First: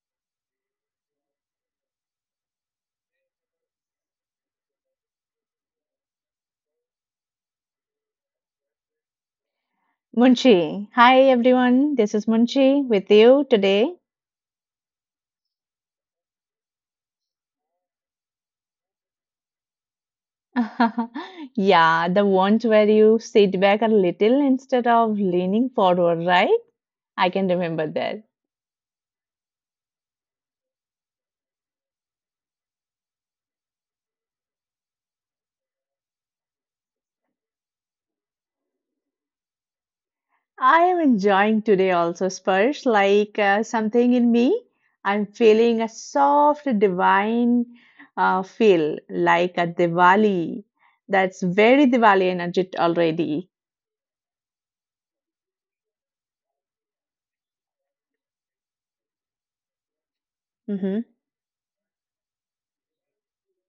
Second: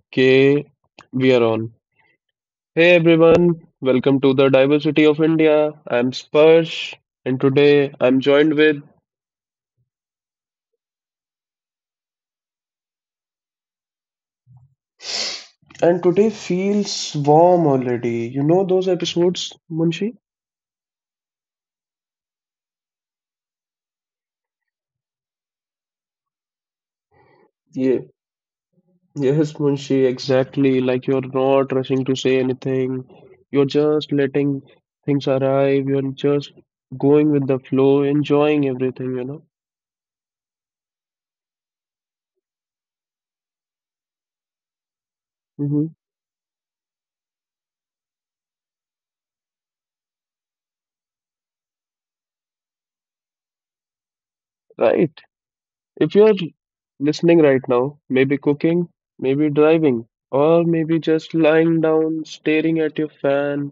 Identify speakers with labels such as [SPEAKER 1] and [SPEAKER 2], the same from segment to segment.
[SPEAKER 1] Okay, we are on. Hey everyone, welcome to the Diversity of India. I'm Sparsh, and today I'm joined with.
[SPEAKER 2] Munshi. Hi everyone, this is Munshi with you today.
[SPEAKER 1] And today feels warm already. You know those episodes, Munshi?
[SPEAKER 2] Yeah, the ones where you sit back a little instead of leaning forward, right? I can remember
[SPEAKER 1] Yeah,
[SPEAKER 2] that.
[SPEAKER 1] yes, Munshi, exactly. Like you're not rushing to say anything. You're just letting things arrive. You're just going with the flow, enjoying everything, you know?
[SPEAKER 2] I am enjoying today also, Spurs, like something in me. I'm feeling
[SPEAKER 1] Mm-hmm.
[SPEAKER 2] a soft, divine feel, like a Diwali. That's very Diwali energy already.
[SPEAKER 1] Right. If you're listening right now, maybe cooking, maybe driving, or maybe
[SPEAKER 2] Mm-hmm.
[SPEAKER 1] just lying down staring at your fan,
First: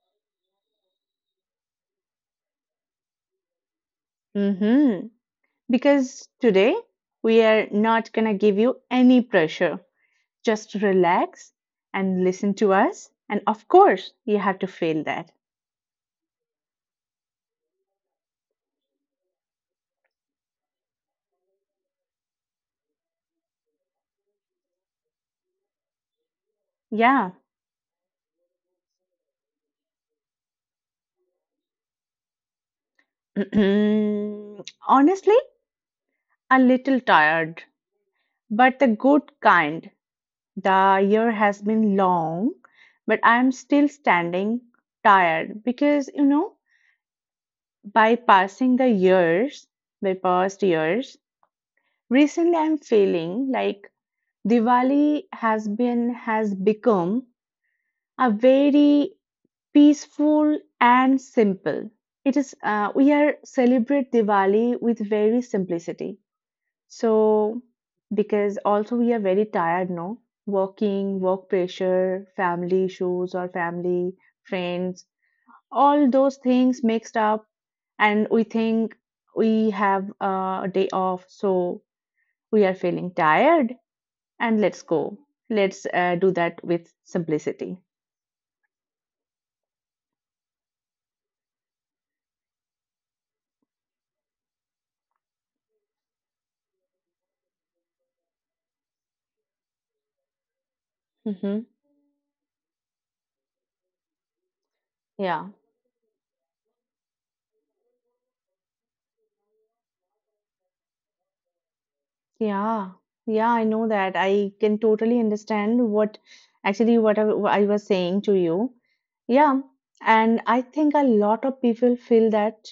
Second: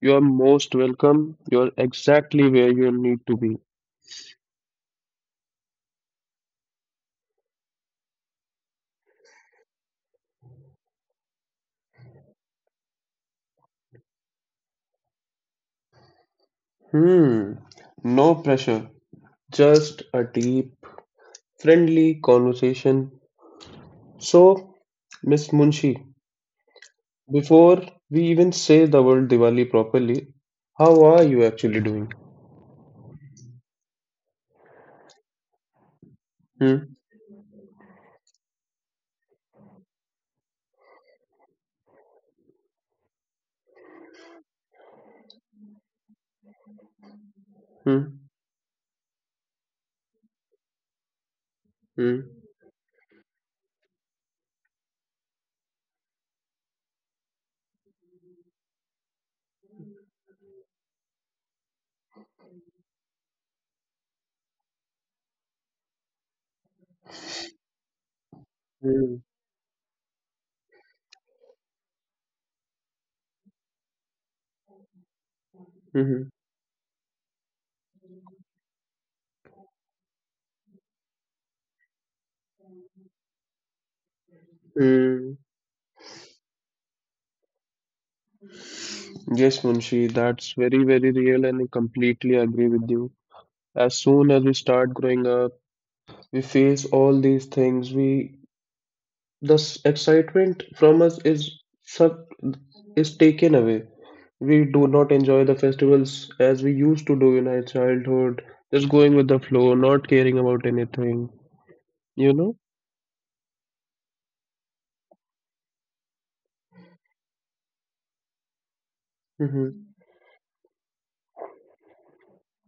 [SPEAKER 1] you're most welcome. You're exactly where you need to be.
[SPEAKER 2] Mm-hmm. Because today we are not going to give you any pressure. Just relax and listen to us. And of course, you have to feel that.
[SPEAKER 1] Hmm, no pressure, just a deep, friendly conversation. So, Miss Munshi,
[SPEAKER 2] Yeah.
[SPEAKER 1] before we even say the word Diwali properly, how are you actually doing?
[SPEAKER 2] Honestly, a
[SPEAKER 1] Hmm,
[SPEAKER 2] little tired, but the good kind. The year has been long, but I'm still standing tired because, you know,
[SPEAKER 1] hmm,
[SPEAKER 2] bypassing the years, bypassed years,
[SPEAKER 1] hmm,
[SPEAKER 2] recently I'm feeling like Diwali has become a very peaceful and simple. It is, we are celebrate Diwali with very simplicity. So because also we
[SPEAKER 1] hmm,
[SPEAKER 2] are very tired, no? Working, work pressure, family issues, or family friends, all
[SPEAKER 1] hmm,
[SPEAKER 2] those things mixed up, and we think we have, a day off, so we are feeling tired and let's go.
[SPEAKER 1] hmm.
[SPEAKER 2] Let's do that with simplicity.
[SPEAKER 1] Yes, Munshi, that's very, very real and I completely agree with you. As soon as we start growing up, we face all these things. We excitement from us is
[SPEAKER 2] Hmm.
[SPEAKER 1] such is taken away. We do not enjoy
[SPEAKER 2] Yeah.
[SPEAKER 1] the festivals as we used to do in our childhood, just going with the flow, not caring about anything, you know?
[SPEAKER 2] Yeah, yeah, I know that. I can totally understand what I was saying to you. Yeah,
[SPEAKER 1] Mm-hmm.
[SPEAKER 2] and I think a lot of people feel that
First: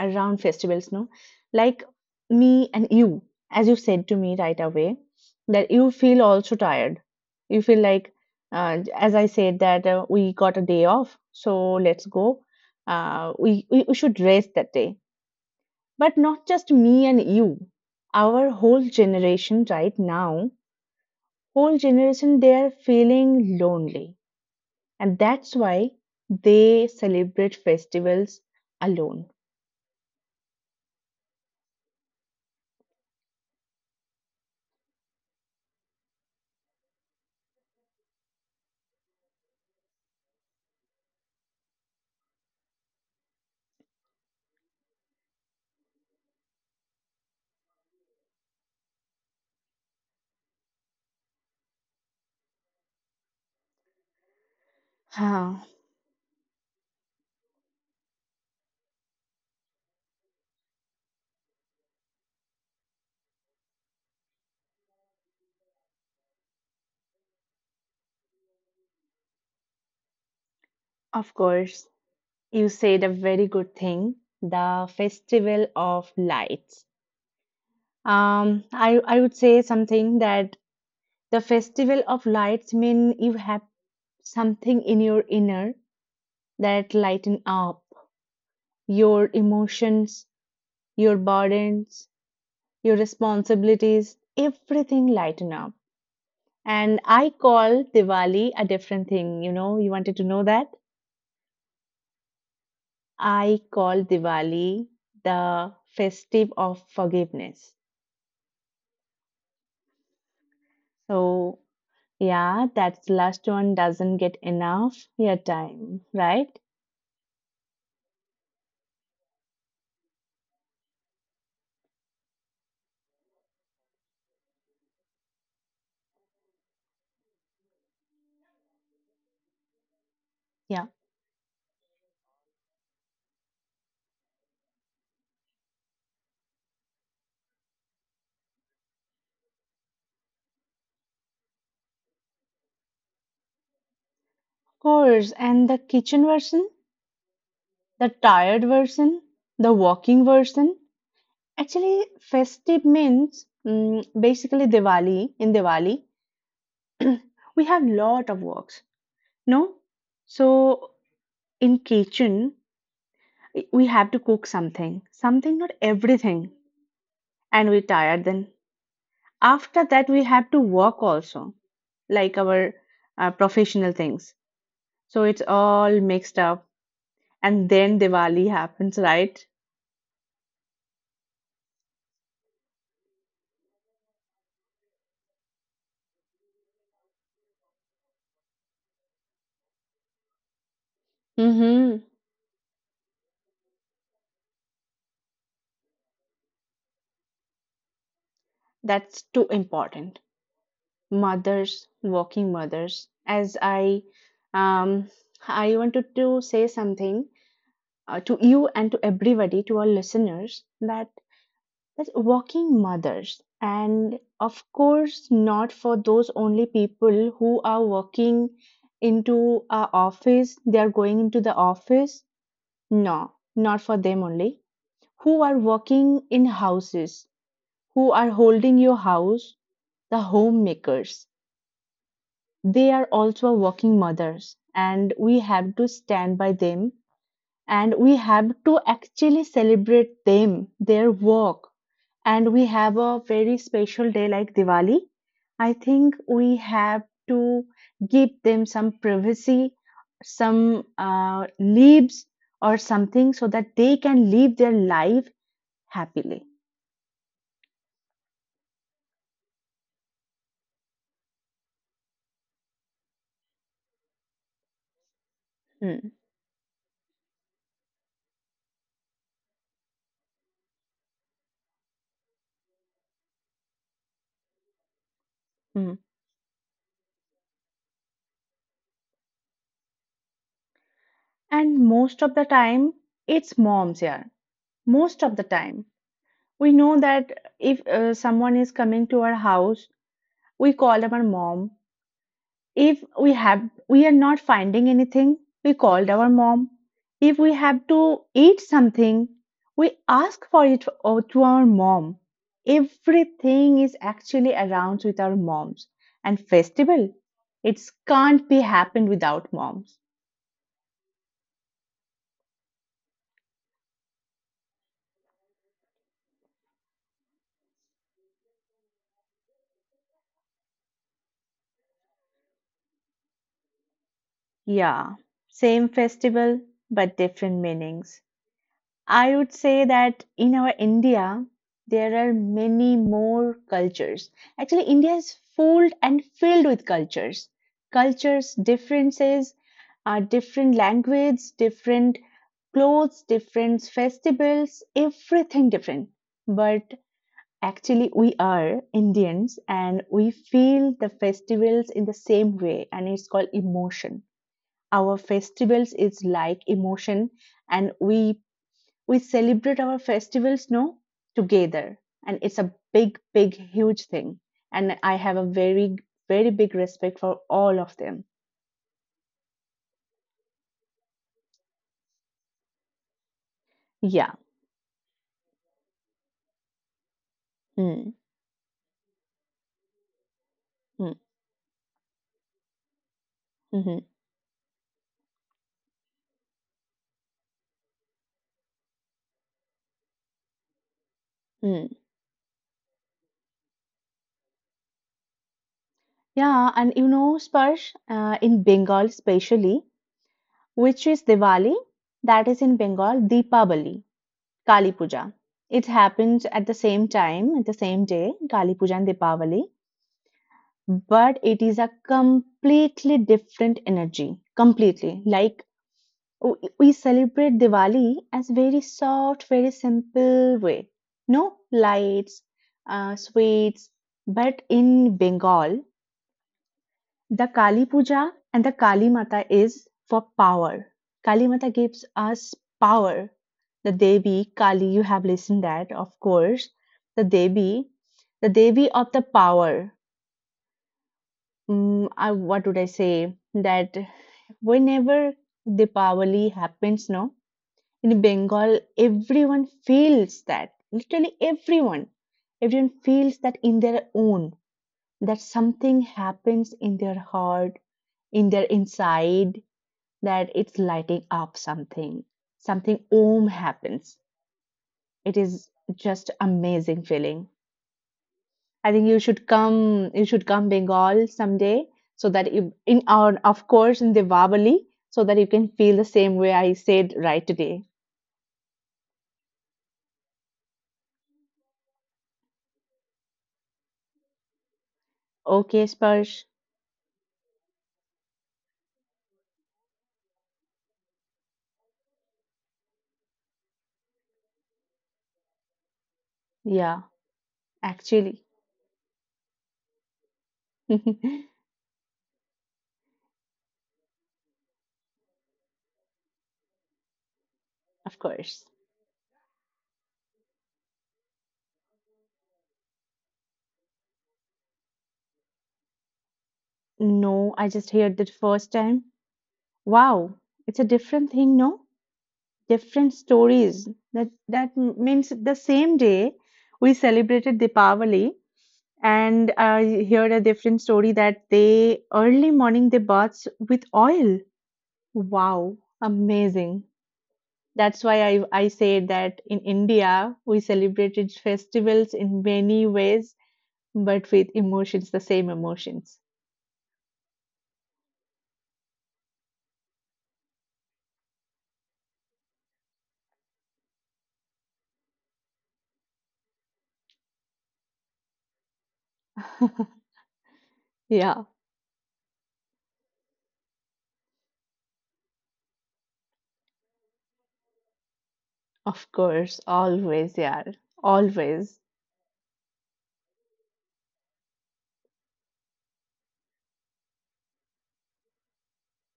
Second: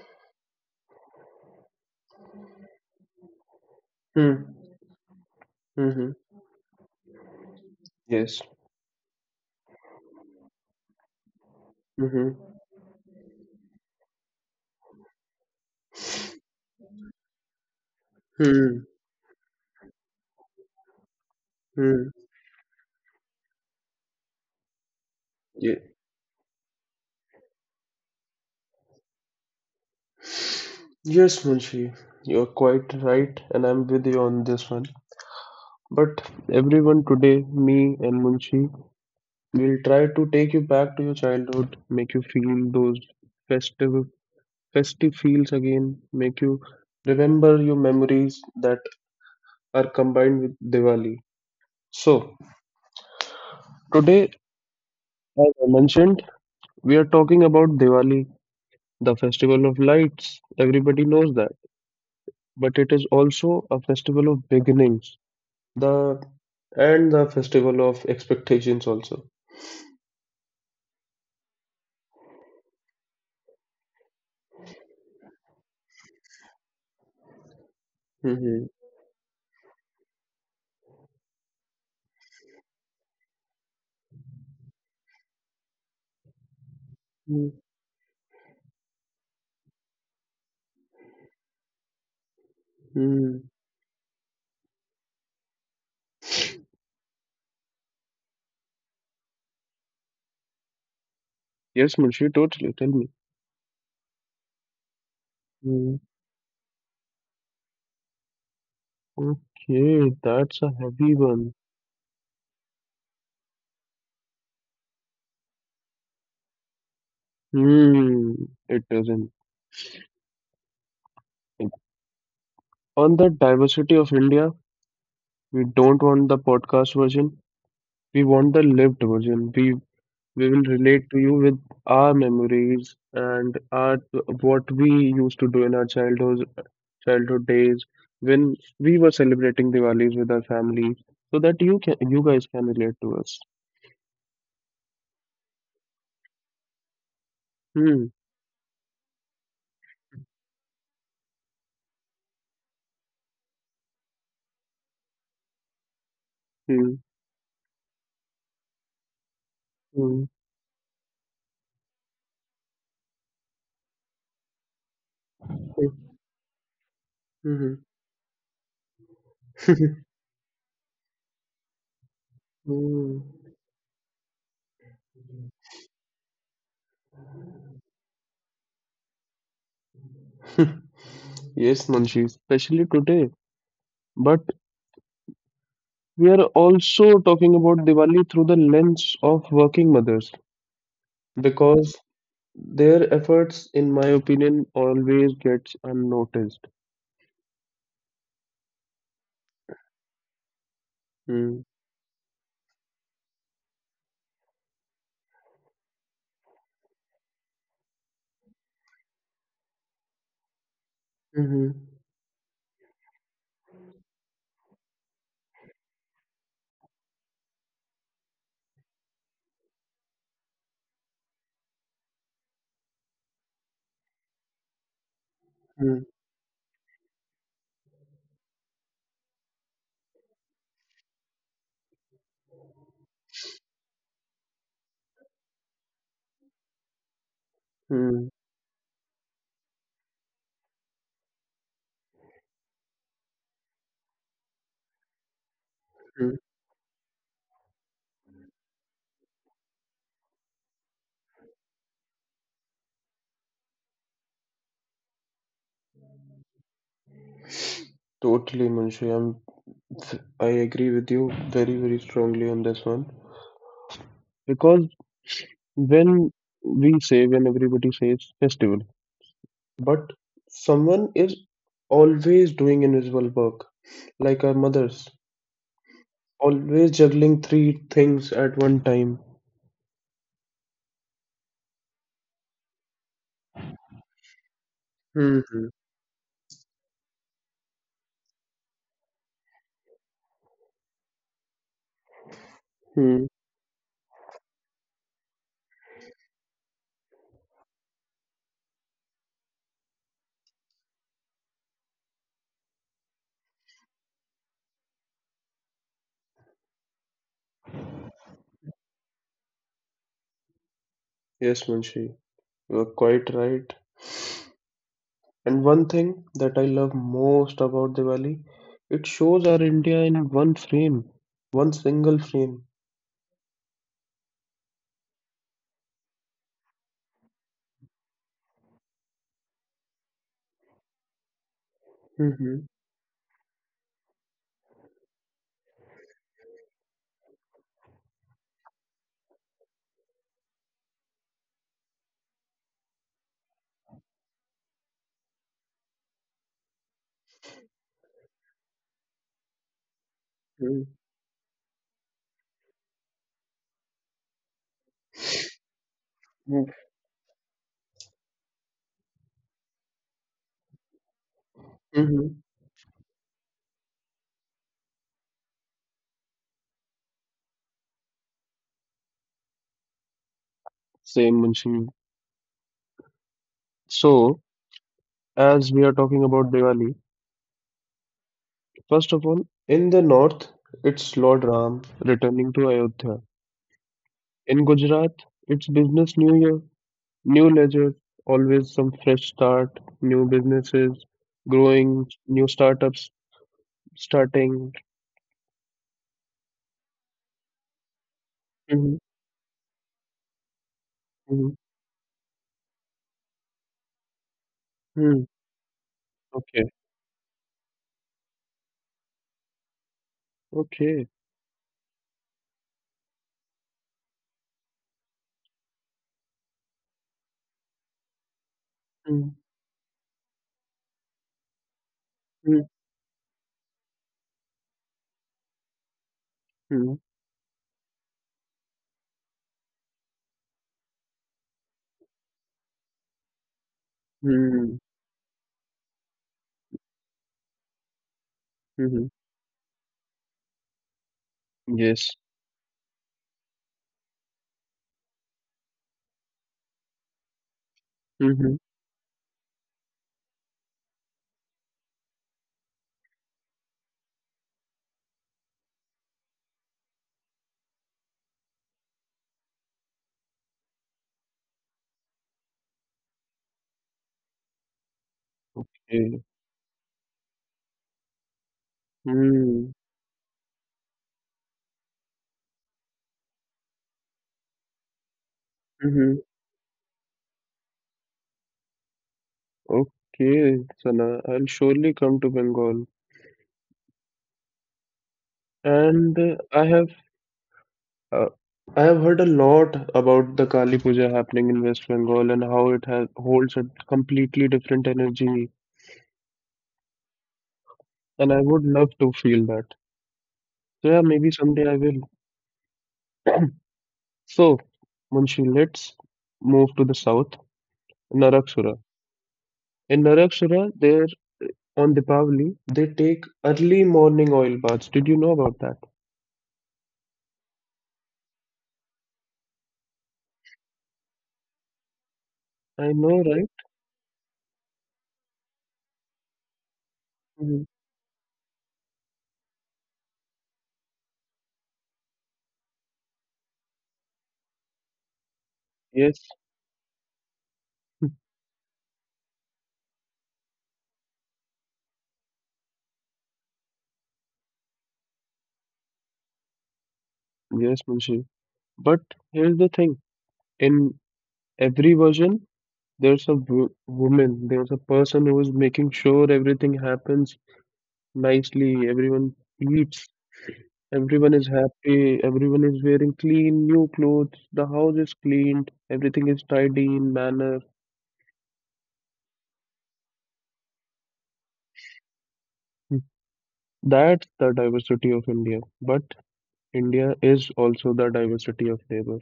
[SPEAKER 2] around festivals, no? Like me and you, as you said to me right away, that you
[SPEAKER 1] Mm-hmm.
[SPEAKER 2] feel also tired. You feel like,
[SPEAKER 1] Yes.
[SPEAKER 2] as I said, that we got a day off, so let's
[SPEAKER 1] Mm-hmm.
[SPEAKER 2] go. We should rest that day. But not just me and you. Our whole
[SPEAKER 1] Hmm.
[SPEAKER 2] generation right now, whole
[SPEAKER 1] Hmm.
[SPEAKER 2] generation, they are feeling lonely. And that's why they celebrate festivals alone.
[SPEAKER 1] Yes, Munshi, you're quite right, and I'm with you on this one. But everyone today, me and Munshi, will try to take you back to your childhood, make you feel those festive, festive feels again, make you remember your memories that are combined with Diwali. So, today, as
[SPEAKER 2] Huh,
[SPEAKER 1] I mentioned, we are talking about Diwali, the festival of lights. Everybody knows that, but it is also a festival of beginnings. The and the festival of expectations also.
[SPEAKER 2] of course, you said a very good thing. The Festival of Lights. Um,
[SPEAKER 1] Mm-hmm.
[SPEAKER 2] I, I would say something, that the Festival of Lights mean you have something in your inner that lighten up your emotions, your burdens, your
[SPEAKER 1] Mm-hmm.
[SPEAKER 2] responsibilities, everything lighten up. And I call Diwali a different thing. You know, you wanted to know that?
[SPEAKER 1] Yes, Munshi, totally. Tell me.
[SPEAKER 2] I call Diwali the
[SPEAKER 1] Mm.
[SPEAKER 2] festive of forgiveness.
[SPEAKER 1] Okay, that's a heavy one.
[SPEAKER 2] So, yeah, that last one doesn't get enough your time, right?
[SPEAKER 1] Hmm, it doesn't. On the diversity of India, we don't want the podcast version. We want the lived version. We will
[SPEAKER 2] Yeah, of
[SPEAKER 1] relate to you with our memories and our what we used to do in our childhood days when we were celebrating Diwalis with our families, so that you guys can relate to us.
[SPEAKER 2] course. And the kitchen version,
[SPEAKER 1] Hmm.
[SPEAKER 2] the tired version, the walking version. Actually, festive means, basically Diwali in Diwali.
[SPEAKER 1] Hmm.
[SPEAKER 2] We have lot of works, no?
[SPEAKER 1] Hmm.
[SPEAKER 2] So in kitchen we have to cook something something, not
[SPEAKER 1] Hmm,
[SPEAKER 2] everything, and we tired, then after
[SPEAKER 1] hmm.
[SPEAKER 2] that we have to work also, like our
[SPEAKER 1] Hmm.
[SPEAKER 2] professional things, so it's all mixed up, and then Diwali happens, right?
[SPEAKER 1] Yes, Manshi, especially today. But we are also talking about Diwali through the lens of working mothers because
[SPEAKER 2] Mm-hmm.
[SPEAKER 1] their efforts, in my opinion, always gets unnoticed.
[SPEAKER 2] That's too important.
[SPEAKER 1] Hmm.
[SPEAKER 2] Mothers, working mothers, as um I wanted to say something, to you and to everybody, to our listeners, that
[SPEAKER 1] Mm-hmm.
[SPEAKER 2] as working mothers, and of course not for those only people who are working into our office. They are going into the office. No, not for them only. Who are working in houses? Who are holding your house? The homemakers. They are also working mothers, and we have to stand by them, and we
[SPEAKER 1] Mm-hmm.
[SPEAKER 2] have to actually celebrate them, their work. And we have a very special day like Diwali. I think we have to give them some privacy, some leaves or something, so that they can live their life happily.
[SPEAKER 1] Totally, Manshi. I agree with you very, very strongly on this one because
[SPEAKER 2] Hmm,
[SPEAKER 1] when we say, when everybody says festival, but someone is always doing invisible work, like our mothers,
[SPEAKER 2] hmm.
[SPEAKER 1] always juggling three things at one time.
[SPEAKER 2] And most of the time, it's moms here. Most of the
[SPEAKER 1] Mm-hmm.
[SPEAKER 2] time, we know that if someone is coming to our house, we call our mom. If
[SPEAKER 1] Hmm.
[SPEAKER 2] we are not finding anything, we called our mom. If we have to eat something, we ask for it to our mom. Everything is actually around with our moms. And festival, it can't be happened without moms.
[SPEAKER 1] Yes, Munshi, you are quite right. And one thing that I love most about Diwali, it shows our India in one frame, one single frame.
[SPEAKER 2] Yeah, same festival but different meanings. I would say that in our India, there are
[SPEAKER 1] Mm-hmm.
[SPEAKER 2] many more cultures. Actually, India is full and filled with cultures. Cultures, differences, are different language, different clothes, different festivals, everything different. But actually, we are Indians and we feel the festivals in the same way, and it's called emotion. Our festivals is like emotion, and we celebrate our festivals, no, together,
[SPEAKER 1] Mm-hmm.
[SPEAKER 2] and it's a big big huge thing, and I have a very very big respect for all of them.
[SPEAKER 1] Same, Munshi. So,
[SPEAKER 2] Yeah.
[SPEAKER 1] as we are talking about Diwali,
[SPEAKER 2] Mm,
[SPEAKER 1] first of all, in the north, it's
[SPEAKER 2] mm,
[SPEAKER 1] Lord Ram returning to Ayodhya.
[SPEAKER 2] mhm,
[SPEAKER 1] In Gujarat, it's business new year, new ledger, always some fresh start, new businesses
[SPEAKER 2] mm.
[SPEAKER 1] growing, new startups starting.
[SPEAKER 2] Yeah, and you know, Sparsh, in
[SPEAKER 1] Hmm,
[SPEAKER 2] Bengal especially, which is
[SPEAKER 1] hmm,
[SPEAKER 2] Diwali, that is in Bengal, Deepavali, Kali
[SPEAKER 1] hmm.
[SPEAKER 2] Puja, it happens
[SPEAKER 1] Okay,
[SPEAKER 2] at the same time at the same day. Kali Puja and Dipavali.
[SPEAKER 1] okay.
[SPEAKER 2] But it is a completely different energy, completely, like, we celebrate Diwali as very
[SPEAKER 1] Hmm,
[SPEAKER 2] soft, very simple way. No lights,
[SPEAKER 1] hmm,
[SPEAKER 2] sweets, but in Bengal,
[SPEAKER 1] hmm,
[SPEAKER 2] the Kali Puja and the Kali Mata is for power. Kali Mata gives us power. The Devi
[SPEAKER 1] hmm,
[SPEAKER 2] Kali, you have listened that, of course. The Devi, the Devi
[SPEAKER 1] hmm.
[SPEAKER 2] of the power.
[SPEAKER 1] Yes.
[SPEAKER 2] Mm, I, what would I say? That whenever Deepavali happens, no, in
[SPEAKER 1] Hmm.
[SPEAKER 2] Bengal, everyone feels that. Literally everyone. Everyone feels that in their own, that something happens in their heart, in their inside, that it's lighting up something. Something om happens. It is
[SPEAKER 1] Okay.
[SPEAKER 2] just amazing feeling. I think you should
[SPEAKER 1] Hmm,
[SPEAKER 2] come, you should come Bengal someday, so that you in our, of course, in Diwali, so that you can feel the
[SPEAKER 1] hmm.
[SPEAKER 2] same way I said right today.
[SPEAKER 1] Okay, Sana, I'll surely come to Bengal.
[SPEAKER 2] Okay,
[SPEAKER 1] And
[SPEAKER 2] Sparsh.
[SPEAKER 1] uh, I have heard a lot about the Kali Puja happening in West Bengal and how it has holds a completely different energy.
[SPEAKER 2] Yeah,
[SPEAKER 1] And I
[SPEAKER 2] actually.
[SPEAKER 1] would love to feel that. So yeah, maybe someday I will. So, Munshi, let's move to the south,
[SPEAKER 2] Of course.
[SPEAKER 1] Narakshura. In Narakshura, there on Deepavali, they take early morning oil baths. Did you know about that?
[SPEAKER 2] No, I just heard it first time. Wow, it's a different thing, no?
[SPEAKER 1] I know,
[SPEAKER 2] Different
[SPEAKER 1] right?
[SPEAKER 2] stories. That means the same day we
[SPEAKER 1] Mhm.
[SPEAKER 2] celebrated Deepavali, and I heard a different story that they early morning they baths with oil. Wow,
[SPEAKER 1] Yes,
[SPEAKER 2] amazing. That's why I say that in India we celebrated festivals in many ways, but with emotions, the same emotions.
[SPEAKER 1] yes, Munshi. But here's the thing, in every version, there's a woman, there's a person who is making sure everything happens nicely, everyone eats, everyone is
[SPEAKER 2] Yeah.
[SPEAKER 1] happy, everyone is wearing clean, new clothes, the house is cleaned, everything is tidy in manner.
[SPEAKER 2] Of course, always, yeah, always.
[SPEAKER 1] Hmm. That's the diversity of India. But India is also the diversity of labor.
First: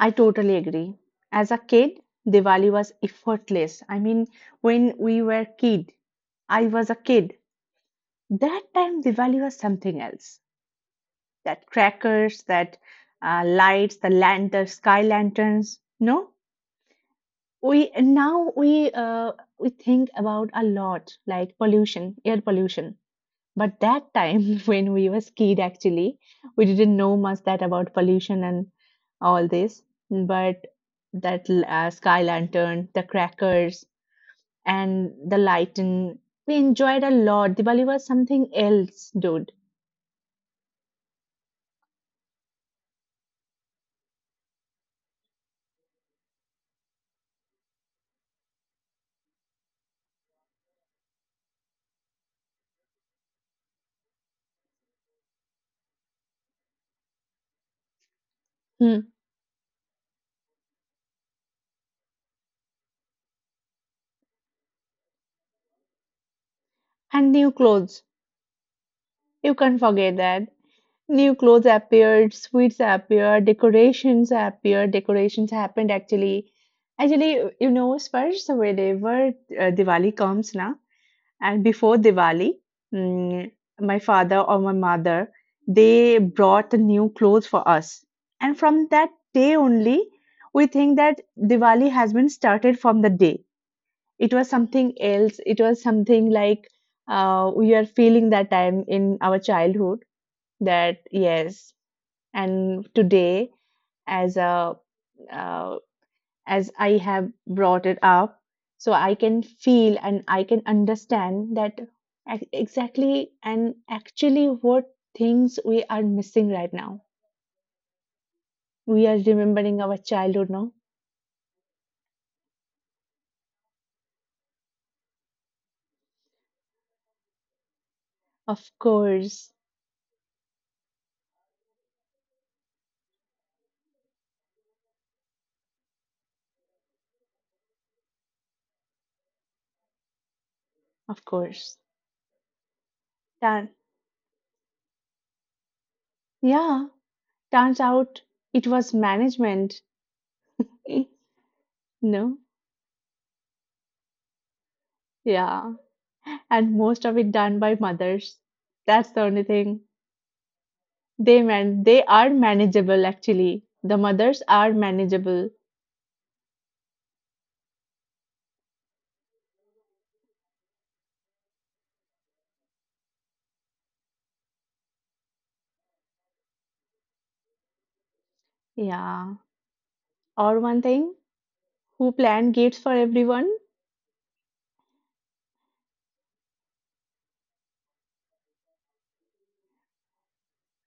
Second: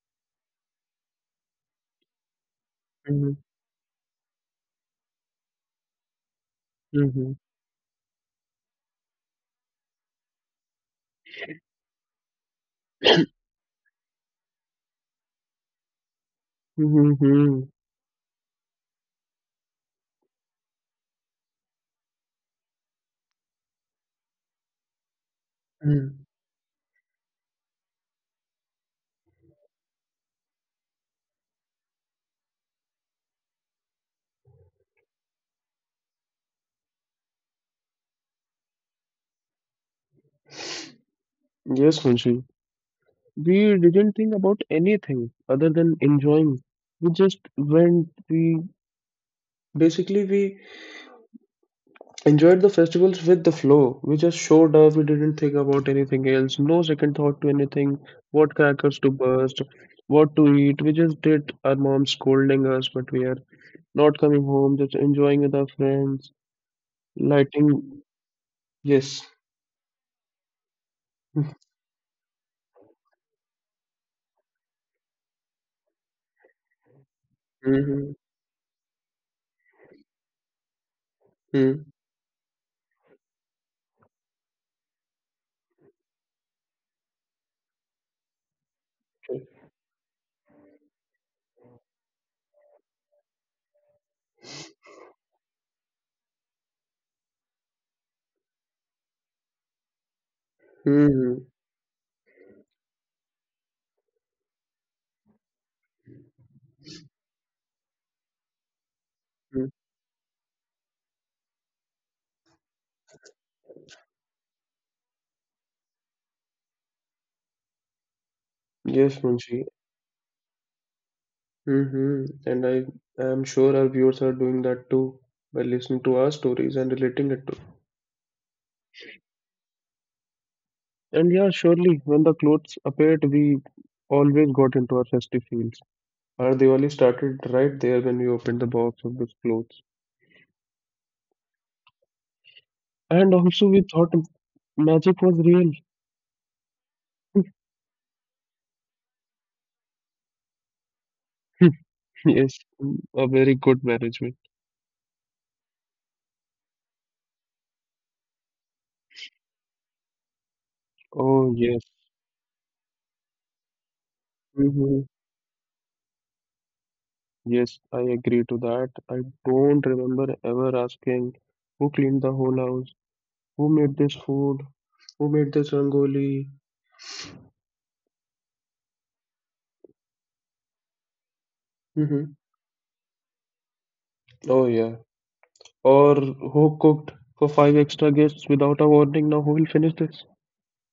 [SPEAKER 2] I totally agree. As a kid, Diwali was
[SPEAKER 1] Mm-hmm.
[SPEAKER 2] effortless. I mean, when we were kid, I was a
[SPEAKER 1] Mm-hmm.
[SPEAKER 2] kid. That time, Diwali was something else. That crackers, that lights, the lantern, sky lanterns. No,
[SPEAKER 1] Mm-hmm.
[SPEAKER 2] we now we think about a lot, like pollution, air pollution. But that time when we were skid actually,
[SPEAKER 1] Mm-hmm.
[SPEAKER 2] we didn't know much that about pollution and all this. But that sky lantern, the crackers, and the lighten, we enjoyed a lot. Diwali was something else, dude.
[SPEAKER 1] Yes, Munshi. We didn't think about anything other than enjoying. We just went, we basically we enjoyed the festivals with the flow. We just showed up, we didn't think about anything else, no second thought to anything, what crackers
[SPEAKER 2] Hmm.
[SPEAKER 1] to burst, what to eat. We just did our mom scolding us, but we are not coming home, just enjoying with our friends,
[SPEAKER 2] And new
[SPEAKER 1] lighting
[SPEAKER 2] clothes.
[SPEAKER 1] yes.
[SPEAKER 2] You can't forget that. New clothes appeared, sweets appeared, decorations happened actually. Actually, you know, Sparsh, so whenever Diwali comes, na, and
[SPEAKER 1] Mm-hmm.
[SPEAKER 2] before Diwali, mm, my father or my mother, they brought the new clothes for us. And from that
[SPEAKER 1] Okay.
[SPEAKER 2] day only, we think that Diwali has been started from the day. It was something else. It was something like, we are feeling that time in our childhood, that
[SPEAKER 1] Mm-hmm.
[SPEAKER 2] yes. And today, as a, uh, as I have brought it up. So I can
[SPEAKER 1] Mm-hmm.
[SPEAKER 2] feel and I can understand that exactly and actually what things we are missing right now. We
[SPEAKER 1] Yes,
[SPEAKER 2] are
[SPEAKER 1] Munshi.
[SPEAKER 2] remembering our childhood now.
[SPEAKER 1] Hmm. And I am sure our viewers are doing that too by listening to our stories and relating it to.
[SPEAKER 2] Of course,
[SPEAKER 1] And yeah, surely when the clothes appeared, we always got into our festive feels. Our Diwali started right there when we opened the box of those clothes.
[SPEAKER 2] of course.
[SPEAKER 1] And also,
[SPEAKER 2] Turn,
[SPEAKER 1] we thought magic was real.
[SPEAKER 2] yeah, turns out it was management. Eh, no,
[SPEAKER 1] Yes, mm, a very good management.
[SPEAKER 2] yeah, and most of it done by mothers. That's the only thing. They
[SPEAKER 1] Oh, yes.
[SPEAKER 2] man, they are manageable actually. The mothers are
[SPEAKER 1] Hmm.
[SPEAKER 2] manageable.
[SPEAKER 1] Yes, I agree to that. I don't remember ever asking who cleaned the whole house, who made this food, who made this rangoli?
[SPEAKER 2] Yeah. Or one thing, who
[SPEAKER 1] Hmm.
[SPEAKER 2] planned gates for everyone?
[SPEAKER 1] Oh yeah. Or who cooked for five extra guests without a warning? Now who will finish this?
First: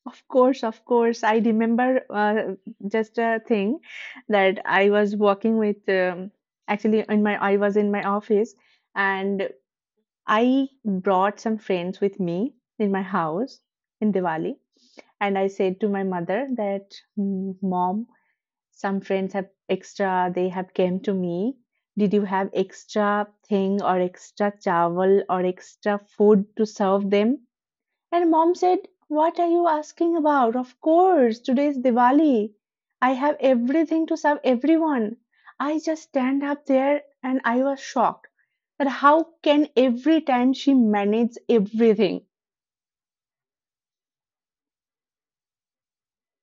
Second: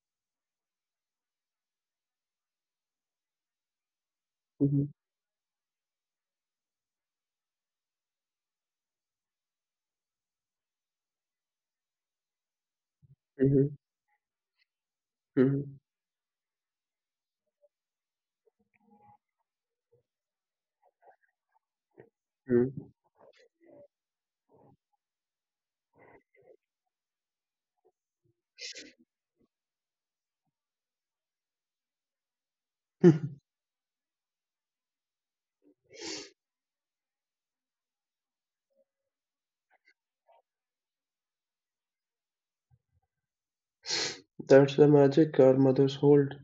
[SPEAKER 2] Of course, of course. I remember, just a thing that I
[SPEAKER 1] Hmm,
[SPEAKER 2] was walking with. Actually, in my, I was in my office, and I brought some friends with me in my house
[SPEAKER 1] hmm,
[SPEAKER 2] in Diwali, and I
[SPEAKER 1] hmm,
[SPEAKER 2] said to my mother that, "Mm, Mom, some friends have extra, they have came to me, did you have
[SPEAKER 1] hmm.
[SPEAKER 2] extra thing or extra chawal or extra food to serve them?" And mom said, "What are you asking about? Of course, today is Diwali. I have everything to serve everyone." I just stand up there and I was shocked, that how can every time she manage everything?
[SPEAKER 1] That's the magic our mothers hold.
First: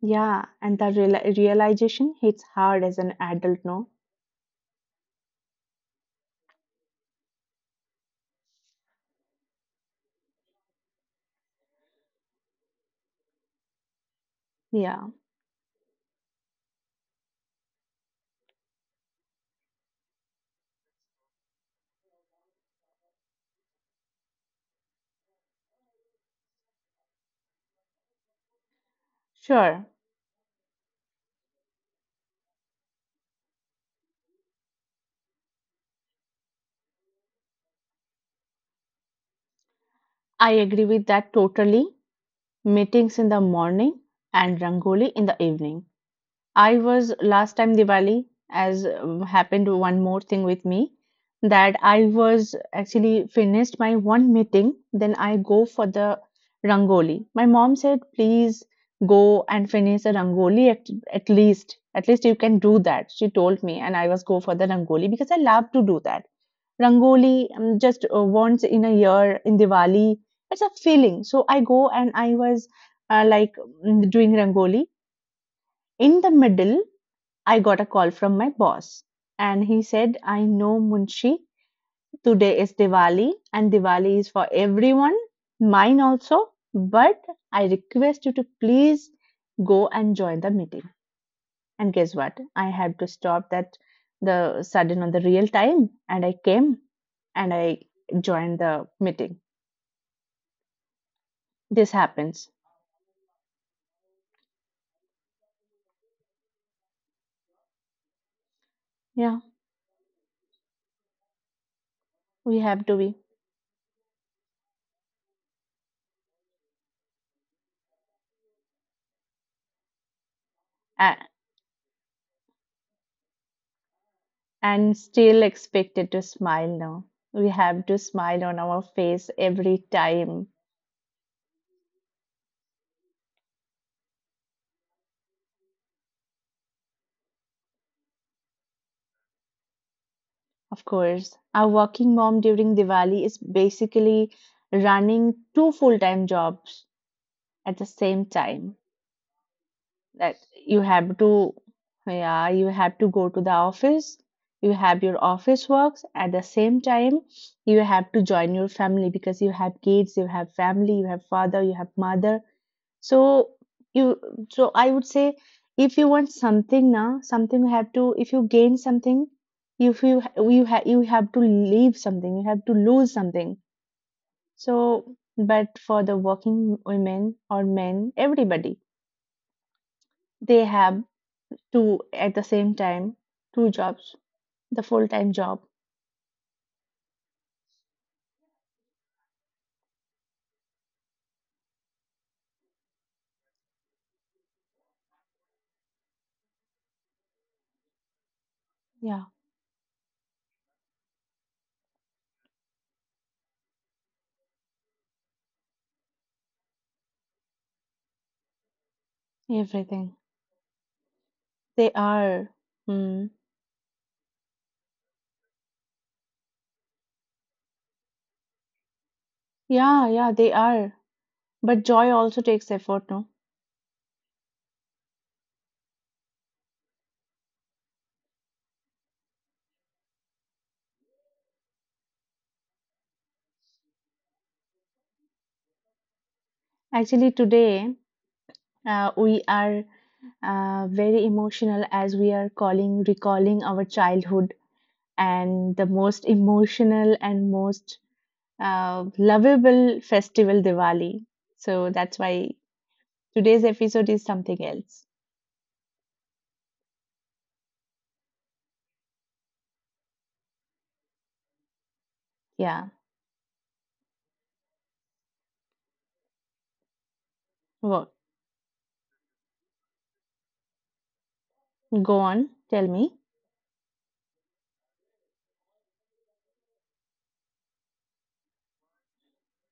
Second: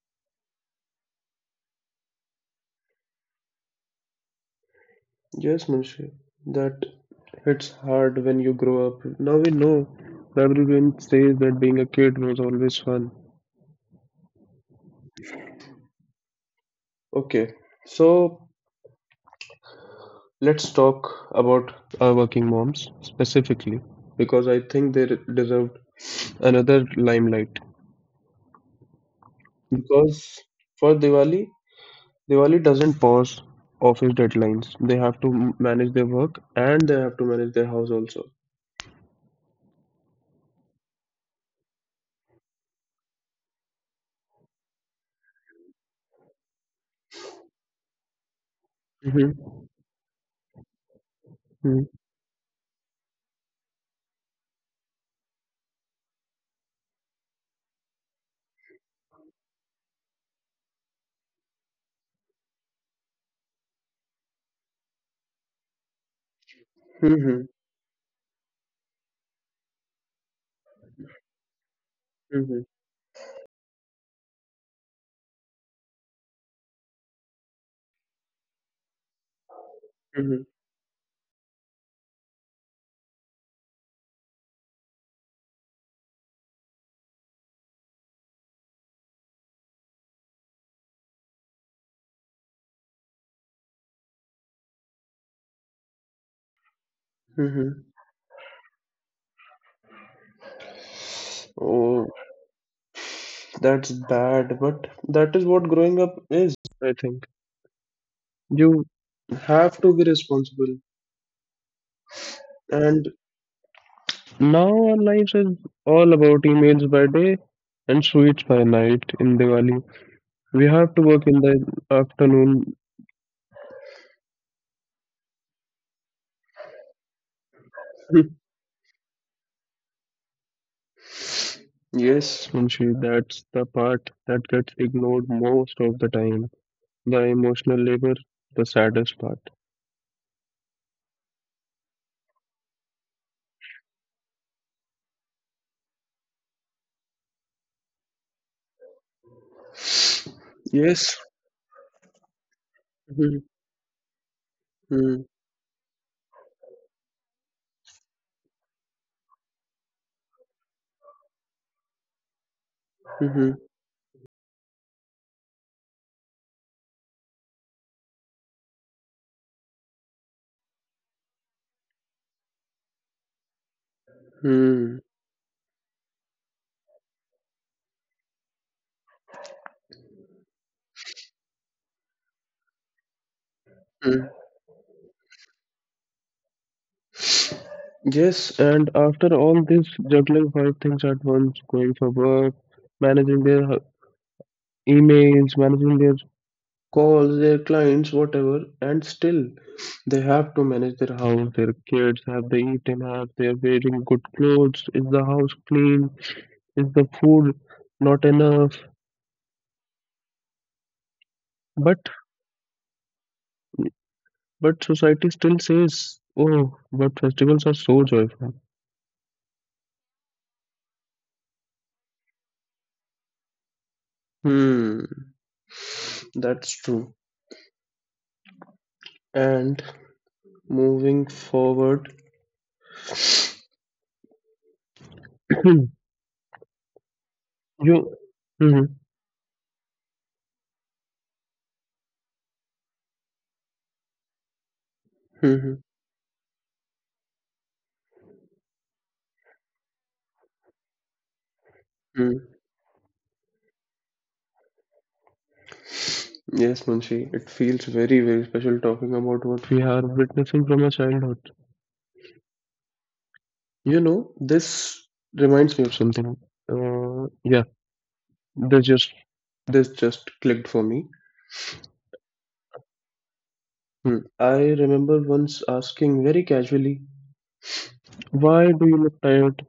[SPEAKER 2] Yeah, and that realization hits hard as an adult, no?
[SPEAKER 1] Yes, Munshi. That hits hard when you grow up. Now we know. Everyone says that being a kid was always fun.
[SPEAKER 2] Yeah,
[SPEAKER 1] Okay, so let's talk about our working moms specifically because I think they deserved another limelight.
[SPEAKER 2] sure.
[SPEAKER 1] Because for Diwali, Diwali doesn't pause office deadlines. They have to manage their work and they have to manage their house also.
[SPEAKER 2] I agree with that totally. Meetings in the morning and Rangoli in the evening. I was last time Diwali, as
[SPEAKER 1] Hmm,
[SPEAKER 2] happened one more thing with me, that
[SPEAKER 1] hmm,
[SPEAKER 2] I was actually finished my one meeting, then I go for the Rangoli. My mom said, please go and finish the Rangoli at least. At least you can do that. She told me, and I was go for the Rangoli because I love to do that.
[SPEAKER 1] hmm,
[SPEAKER 2] Rangoli, just once in a year in Diwali. It's a feeling. So I go and I
[SPEAKER 1] hmm,
[SPEAKER 2] was like, doing Rangoli. In the middle, I got a call from my boss, and he said, "I
[SPEAKER 1] hmm,
[SPEAKER 2] know, Munshi. Today is Diwali, and Diwali is for everyone, mine also. But I request you to please go and join the meeting." And guess what? I had to stop that, the sudden on the real time, and I came and I
[SPEAKER 1] hmm.
[SPEAKER 2] joined the meeting. This
[SPEAKER 1] Oh,
[SPEAKER 2] happens.
[SPEAKER 1] that's bad, but that is what growing up is, I think. You
[SPEAKER 2] Yeah,
[SPEAKER 1] have to be responsible.
[SPEAKER 2] we have to
[SPEAKER 1] And
[SPEAKER 2] be
[SPEAKER 1] now our lives is all about emails by day and sweets by night in Diwali. We have to work
[SPEAKER 2] a-
[SPEAKER 1] in the afternoon.
[SPEAKER 2] and still expected to smile now. We have to smile on our face every time.
[SPEAKER 1] Yes, Munshi, that's the part that gets ignored most of the time. The emotional labor, the saddest part.
[SPEAKER 2] Of course, our working mom during Diwali is basically running two full-time jobs at the same time. That you have
[SPEAKER 1] Yes.
[SPEAKER 2] to yeah You have to go to
[SPEAKER 1] Mhm,
[SPEAKER 2] the office, you have your
[SPEAKER 1] mhm,
[SPEAKER 2] office works at the same time, you have to join your family because you have kids, you have family, you have father, you have mother. so
[SPEAKER 1] mhm,
[SPEAKER 2] you so I would say, if you want something, now something you have to if you gain something, if you you have to leave something, you have to lose something.
[SPEAKER 1] mhm,
[SPEAKER 2] So, but for the working women or men, everybody, they have two at the same time, two jobs,
[SPEAKER 1] mhm.
[SPEAKER 2] the full-time job.
[SPEAKER 1] Yes, and after all this, juggling five things at once, going for work, managing their emails, managing their calls their clients whatever and
[SPEAKER 2] Yeah,
[SPEAKER 1] still they have to manage their house their kids have they eaten have they wearing good clothes is the house clean is the food not enough
[SPEAKER 2] everything. They
[SPEAKER 1] but
[SPEAKER 2] are. Hmm.
[SPEAKER 1] but society still says, oh but festivals are so joyful.
[SPEAKER 2] Yeah, yeah, they are. But joy also takes effort, no?
[SPEAKER 1] Hmm, that's true. And moving forward
[SPEAKER 2] Actually, today
[SPEAKER 1] you Mhm,
[SPEAKER 2] we are very emotional as we are calling recalling our childhood and
[SPEAKER 1] mhm,
[SPEAKER 2] the most emotional and most lovable festival, Diwali. So that's why
[SPEAKER 1] mhm.
[SPEAKER 2] today's episode is something else.
[SPEAKER 1] Yes, Munshi, it feels very, very special talking about what we are witnessing from our childhood.
[SPEAKER 2] Yeah.
[SPEAKER 1] You know, this reminds me of something. Yeah,
[SPEAKER 2] Well,
[SPEAKER 1] this just this just clicked for me.
[SPEAKER 2] go on. Tell me.
[SPEAKER 1] Hmm. I remember once asking very casually, "Why do you look tired?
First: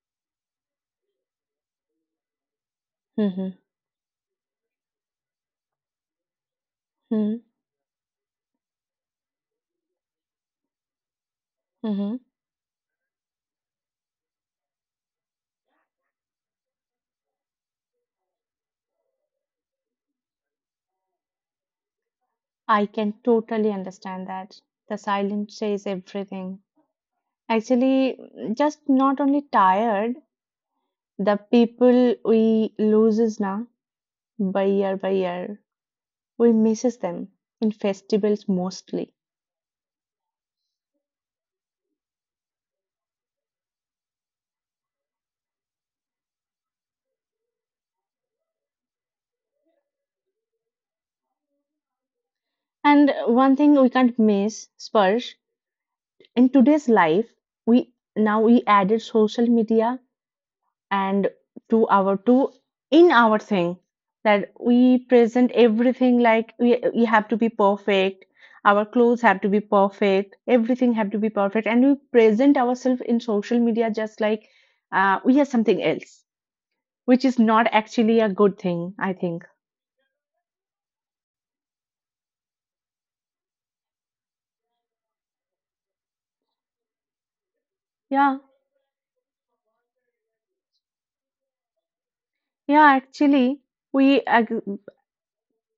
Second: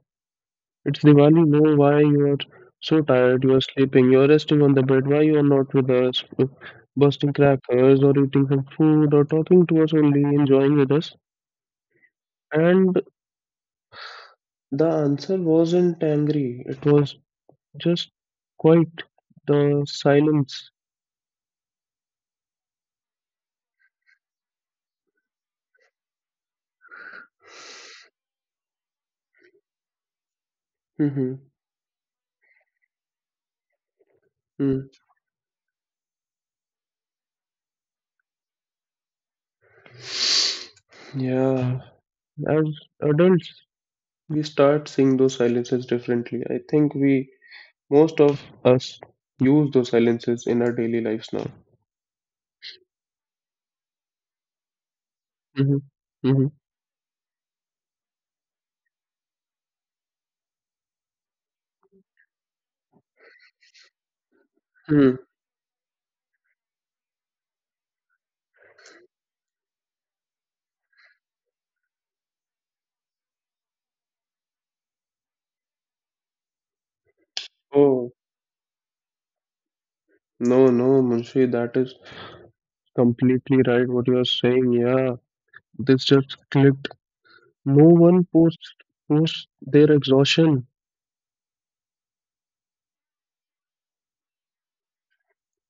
[SPEAKER 1] It's Diwali. No, why you are so tired?
[SPEAKER 2] Mhm,
[SPEAKER 1] You are sleeping. You are resting on the bed. Why you are not with us, bursting
[SPEAKER 2] mhm,
[SPEAKER 1] crackers or eating some food or talking to us only, enjoying with us?"
[SPEAKER 2] mhm.
[SPEAKER 1] And the answer wasn't angry, it was just quite the silence.
[SPEAKER 2] I can totally understand that. The silence says everything. Actually, just not only tired, the
[SPEAKER 1] Mhm,
[SPEAKER 2] people we loses now by year, we misses them in festivals mostly.
[SPEAKER 1] mm. Yeah, as adults, we start seeing those silences differently. I think we, most of us, use those silences in our daily lives now.
[SPEAKER 2] And one thing we can't miss, Sparsh,
[SPEAKER 1] Hmm, hmm.
[SPEAKER 2] in today's life, we now we added social media, and to our to in our thing, that we
[SPEAKER 1] Hmm.
[SPEAKER 2] present everything like we have to be perfect, our clothes have to be perfect, everything have to be perfect, and we present ourselves in social media just like we are something else, which is not
[SPEAKER 1] Oh,
[SPEAKER 2] actually a good thing, I think.
[SPEAKER 1] no, no, Munshi, that is completely right what you are saying. Yeah, this just clicked. No one
[SPEAKER 2] Yeah,
[SPEAKER 1] posts their exhaustion.
[SPEAKER 2] yeah, actually we ag-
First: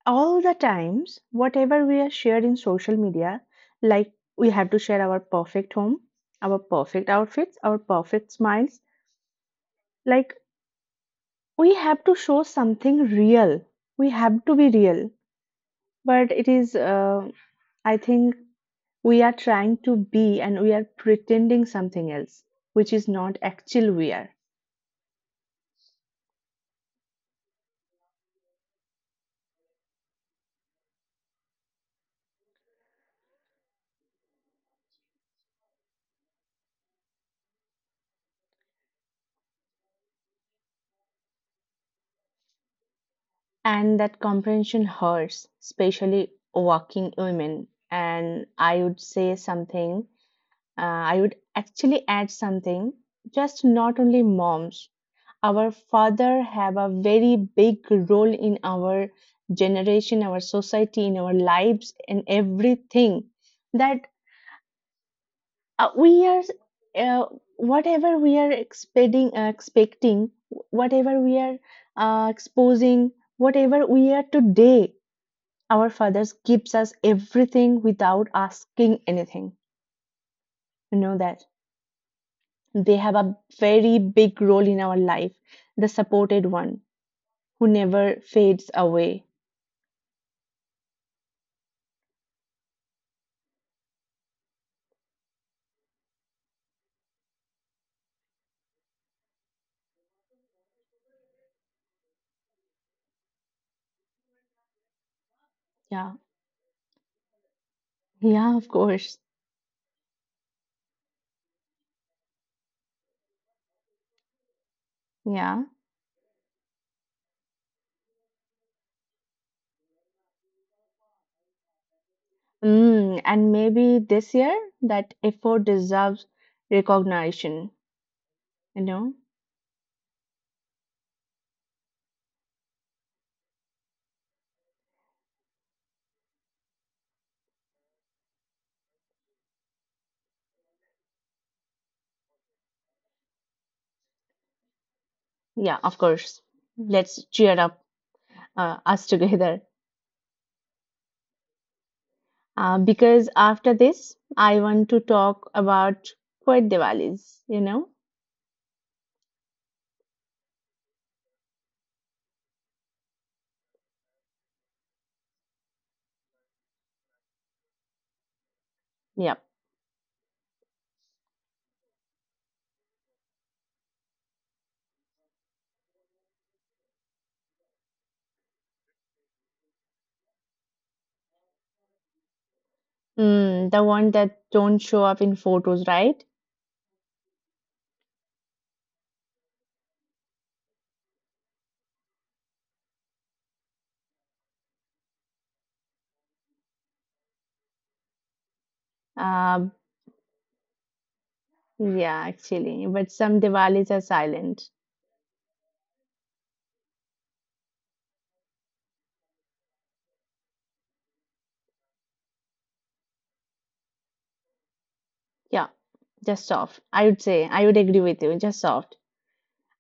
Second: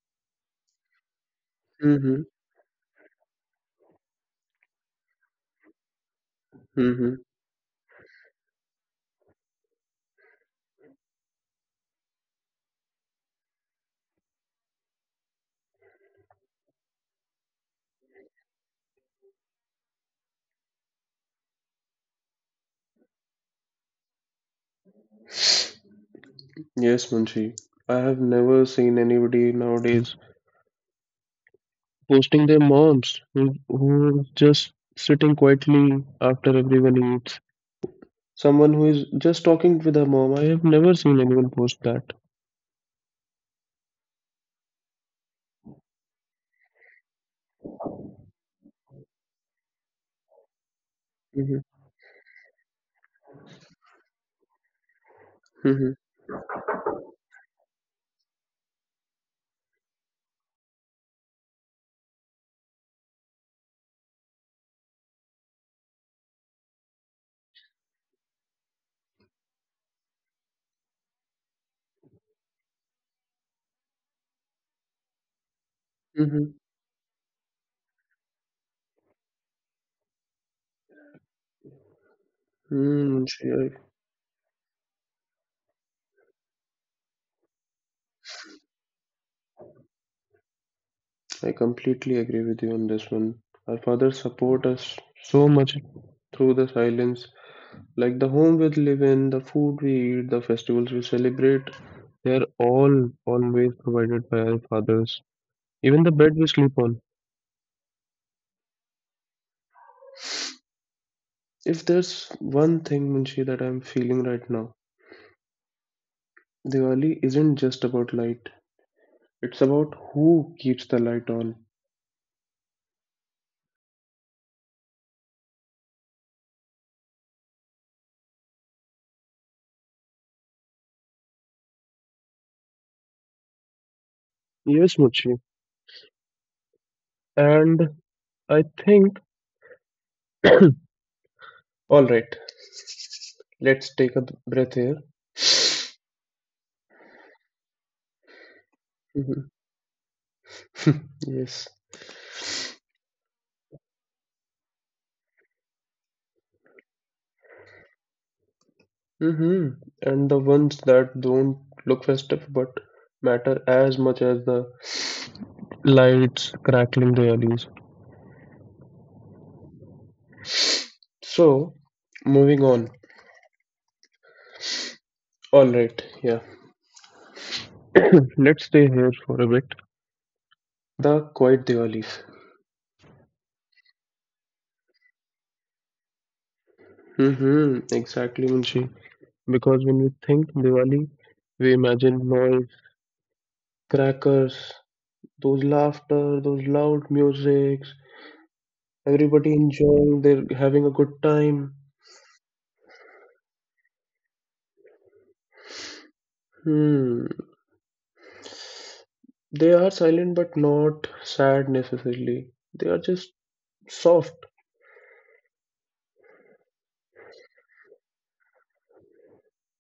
[SPEAKER 2] all the times whatever we are shared in social media, like we have to share our perfect home, our perfect
[SPEAKER 1] Hmm.
[SPEAKER 2] outfits, our perfect smiles, like we have to show something real, we have to be real, but it is, I think, we are trying to be and we are pretending something else, which is not actual we are.
[SPEAKER 1] Yes, Munshi. I have never seen anybody nowadays posting their moms who is just sitting quietly after everyone eats. Someone who is just talking with her mom. I have never seen anyone post that.
[SPEAKER 2] And that comprehension hurts, especially working women. And I would say something, I would
[SPEAKER 1] Mm-hmm.
[SPEAKER 2] actually add something. Just not only moms, our
[SPEAKER 1] Mm-hmm.
[SPEAKER 2] father have a very big role in our generation, our society, in our lives, and everything. That we are uh, Whatever we are expecting, whatever we are, exposing, whatever we are today, our fathers
[SPEAKER 1] Mm-hmm.
[SPEAKER 2] gives us everything without asking anything. You know that they
[SPEAKER 1] Mm,
[SPEAKER 2] have a
[SPEAKER 1] Munshi,
[SPEAKER 2] very big role in our life, the supported one, who never fades away.
[SPEAKER 1] I completely agree with you on this one. Our fathers support us so much through the silence. Like the home we live in, the food we eat, the festivals we celebrate, they are all always provided by our fathers. Even
[SPEAKER 2] Yeah.
[SPEAKER 1] the bed we sleep on.
[SPEAKER 2] Yeah, of course.
[SPEAKER 1] If there's one thing, Munshi, that I'm feeling right now,
[SPEAKER 2] Yeah.
[SPEAKER 1] Diwali isn't just about light. It's about who keeps the light on.
[SPEAKER 2] Mm, and maybe this year that effort deserves recognition, you know?
[SPEAKER 1] Yes, Munshi. And I think, all right, let's take a breath here.
[SPEAKER 2] Yeah, of course. Let's cheer up us
[SPEAKER 1] Mhm.
[SPEAKER 2] together.
[SPEAKER 1] yes.
[SPEAKER 2] Because after this, I want to talk about quiet Diwalis, you know?
[SPEAKER 1] Hmm. And the ones that don't look festive but matter as much as the lights crackling the alleys.
[SPEAKER 2] Yep.
[SPEAKER 1] So, moving on. Alright, yeah. Let's stay here for a bit. The quiet Diwali.
[SPEAKER 2] Mm, the one that don't show up in photos, right?
[SPEAKER 1] Hmm. Exactly, Munshi. Because when we think Diwali, we imagine noise, crackers, those laughter, those loud musics, everybody
[SPEAKER 2] Um,
[SPEAKER 1] enjoying, they're having a good time.
[SPEAKER 2] yeah, actually. But some Diwalis are silent.
[SPEAKER 1] Hmm. They are silent but not sad necessarily. They are just soft.
[SPEAKER 2] Yeah, just soft. I would say, I would agree with you, just soft.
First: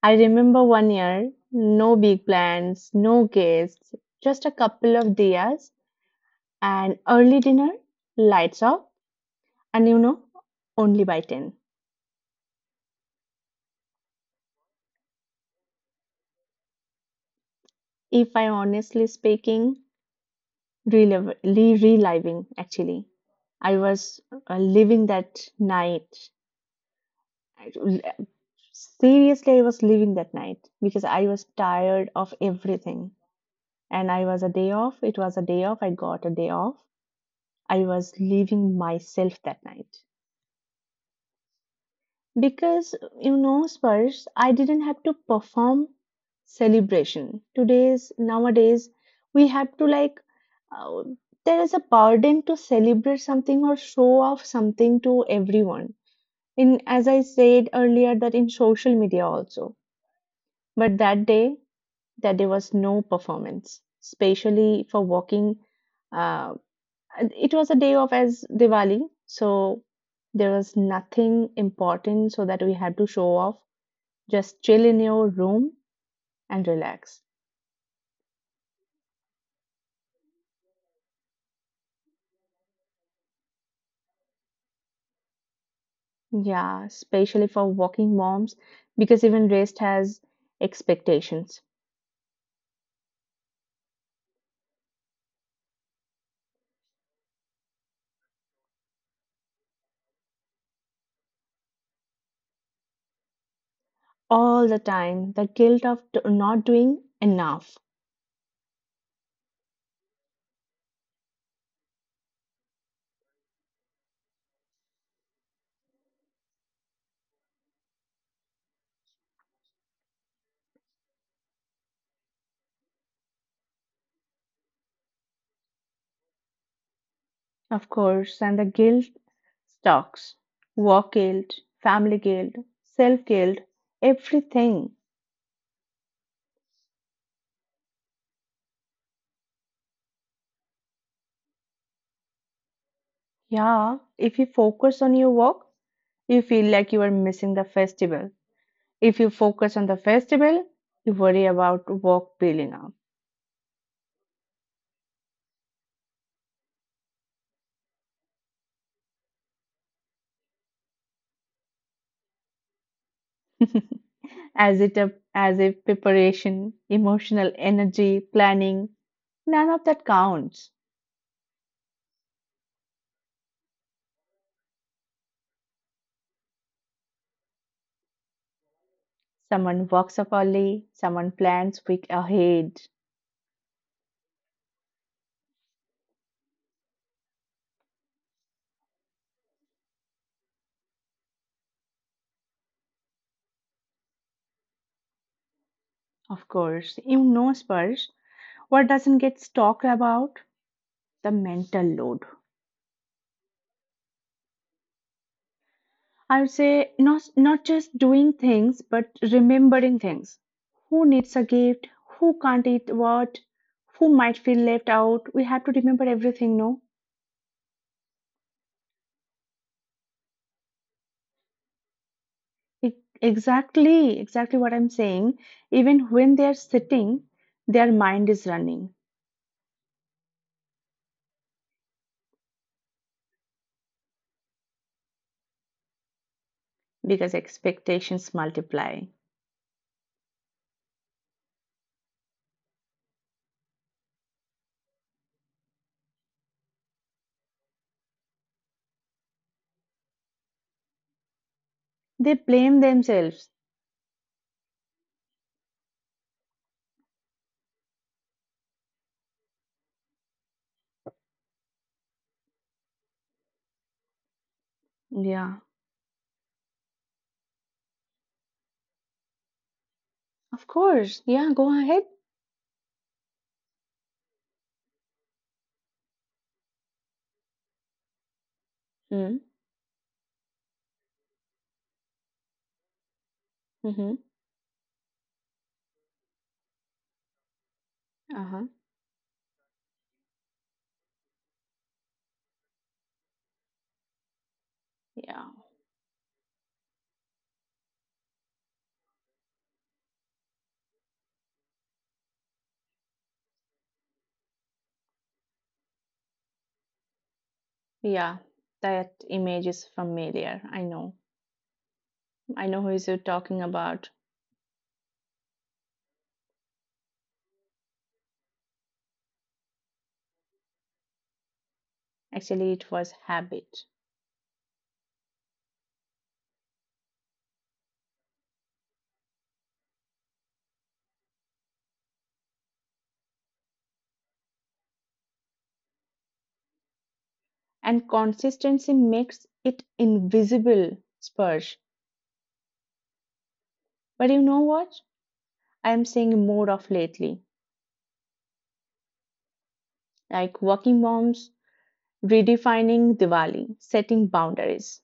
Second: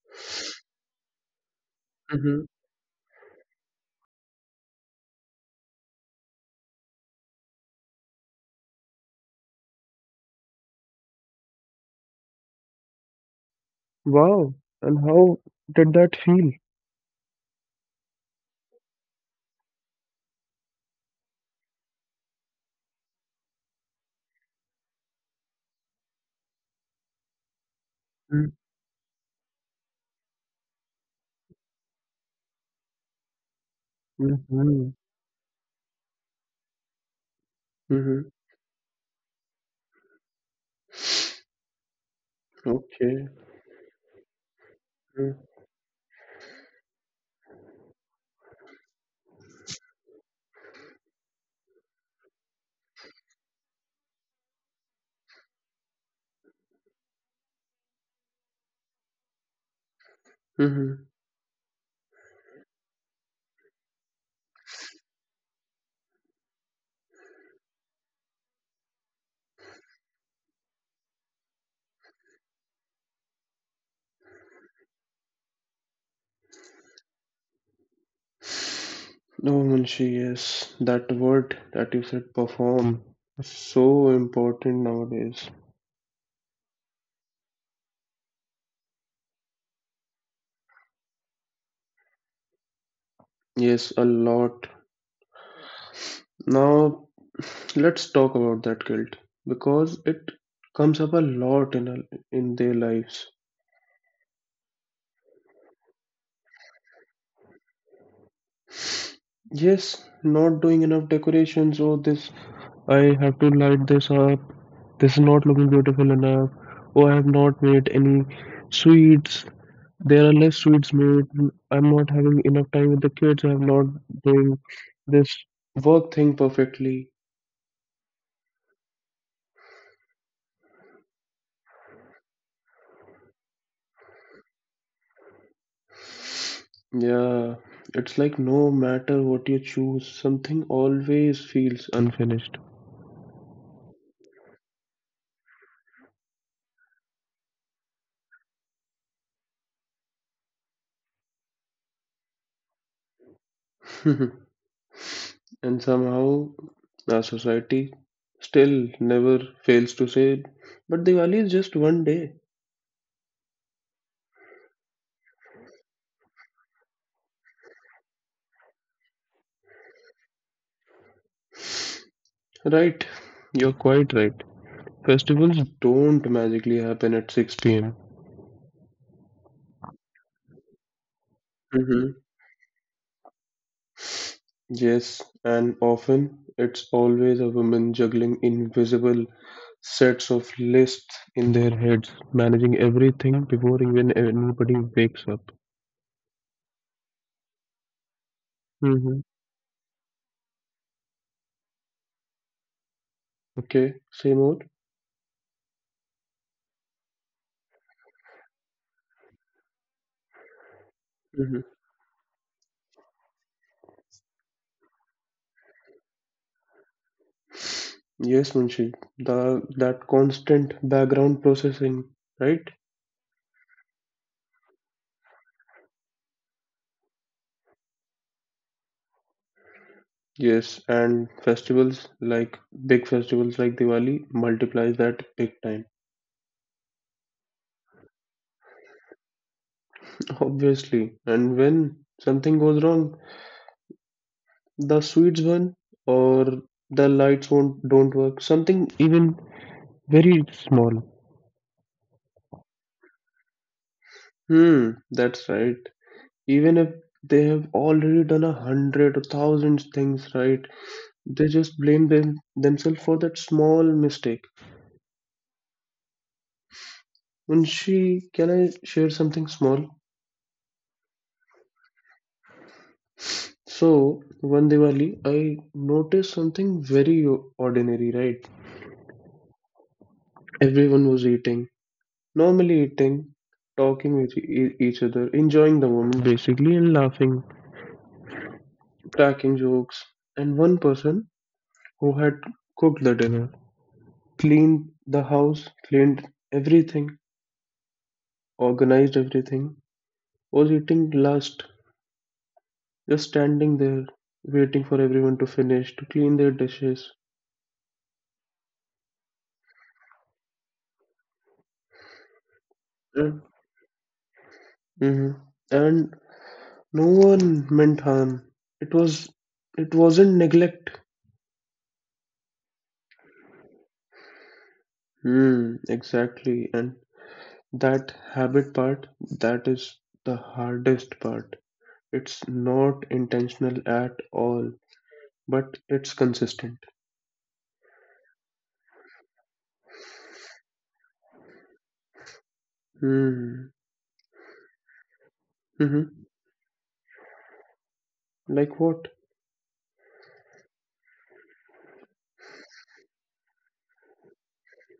[SPEAKER 2] I remember one year, no big
[SPEAKER 1] Hmm.
[SPEAKER 2] plans, no guests, just a couple of diyas, an early dinner, lights off, and you know, only by 10.
[SPEAKER 1] Wow. And how did that feel?
[SPEAKER 2] If I honestly speaking, relive, reliving actually. I was living that night. I- Seriously, I was living that night because I was tired of everything. And I was a day
[SPEAKER 1] Mm-hmm.
[SPEAKER 2] off. It was a day off. I got a day off. I was
[SPEAKER 1] Mm-hmm.
[SPEAKER 2] leaving myself that night. Because,
[SPEAKER 1] Okay.
[SPEAKER 2] you know, Spurs, I didn't have to perform celebration. Nowadays, we have to like, uh, there is a burden to celebrate something or show off something to everyone. In, as I said earlier, that in social media also. But
[SPEAKER 1] Mm-hmm.
[SPEAKER 2] that day, that there was no performance, especially for walking. Uh, it was a day of as Diwali, so there was nothing important so that we had to show off, just chill in your room and relax.
[SPEAKER 1] Oh, Munshi, yes, that word that you said, perform, is so important nowadays.
[SPEAKER 2] Yeah, especially for working moms, because even rest has expectations.
[SPEAKER 1] Yes, a lot. Now, let's talk about that guilt because it comes up a lot in their lives.
[SPEAKER 2] All the time. The guilt of not doing enough,
[SPEAKER 1] Yes, not doing enough decorations. Oh, this, I have to light this up. This is not looking beautiful enough. Oh, I have not made any sweets. There are less sweets made. I'm not having enough time with the kids. I'm not doing this work thing perfectly.
[SPEAKER 2] of course, and the guilt stocks, work guilt, family guilt, self guilt, everything.
[SPEAKER 1] Yeah, it's like no matter what you choose, something always feels unfinished.
[SPEAKER 2] Yeah, if you focus on your work, you feel like you are missing the festival. If you focus on the festival, you worry about work building up.
[SPEAKER 1] And somehow our society still never fails to say, but Diwali is just one day.
[SPEAKER 2] As it a, as a preparation, emotional energy, planning, none of that counts.
[SPEAKER 1] Right, you're quite right. Festivals don't magically happen at 6 pm.
[SPEAKER 2] Someone walks up early, someone plans week
[SPEAKER 1] Hmm.
[SPEAKER 2] ahead.
[SPEAKER 1] Yes, and often it's always a woman juggling invisible sets of lists in their heads, managing everything before even anybody wakes up.
[SPEAKER 2] Of course, you know, Spurs, what doesn't
[SPEAKER 1] Hmm.
[SPEAKER 2] get talked about? The mental load.
[SPEAKER 1] Okay, say more.
[SPEAKER 2] I would say not just doing things, but remembering things. Who needs a gift? Who can't eat what? Who might feel left out? We have to remember everything, no?
[SPEAKER 1] Yes, Munshi, the that constant background processing, right?
[SPEAKER 2] E- Exactly, exactly what I'm saying. Even when they are sitting, their mind is running
[SPEAKER 1] Yes, and festivals like big festivals like Diwali multiplies that big time.
[SPEAKER 2] because expectations multiply.
[SPEAKER 1] Obviously, and when something goes wrong, the sweets burn or the lights won't don't work. Something even very small.
[SPEAKER 2] They blame themselves.
[SPEAKER 1] Hmm, that's right. Even if they have already done a hundred or thousands things right, they just blame themselves for that small mistake.
[SPEAKER 2] Yeah,
[SPEAKER 1] Munshi, can I share something small?
[SPEAKER 2] of course. Yeah, go ahead.
[SPEAKER 1] So, one Diwali, I noticed something very ordinary, right?
[SPEAKER 2] Mm,
[SPEAKER 1] Everyone was eating, normally eating,
[SPEAKER 2] mm-hmm.
[SPEAKER 1] talking with each other, enjoying the moment basically, and laughing,
[SPEAKER 2] Uh-huh.
[SPEAKER 1] cracking jokes. And one person who had cooked the dinner, cleaned the
[SPEAKER 2] Yeah,
[SPEAKER 1] house, cleaned everything, organized everything, was eating last, just standing there, waiting for everyone to finish, to clean their dishes.
[SPEAKER 2] yeah. That image is familiar. I know. I know who is you talking about.
[SPEAKER 1] Hmm. And no one meant harm. It was it wasn't neglect.
[SPEAKER 2] Actually, it was habit.
[SPEAKER 1] Hmm, exactly. And that habit part, that is the hardest part. It's not intentional at all, but it's consistent.
[SPEAKER 2] And consistency makes it invisible, Spurge.
[SPEAKER 1] Hmm.
[SPEAKER 2] But you know what? I am
[SPEAKER 1] Mm-hmm.
[SPEAKER 2] seeing more of lately,
[SPEAKER 1] Like what?
[SPEAKER 2] like working moms redefining Diwali, setting boundaries,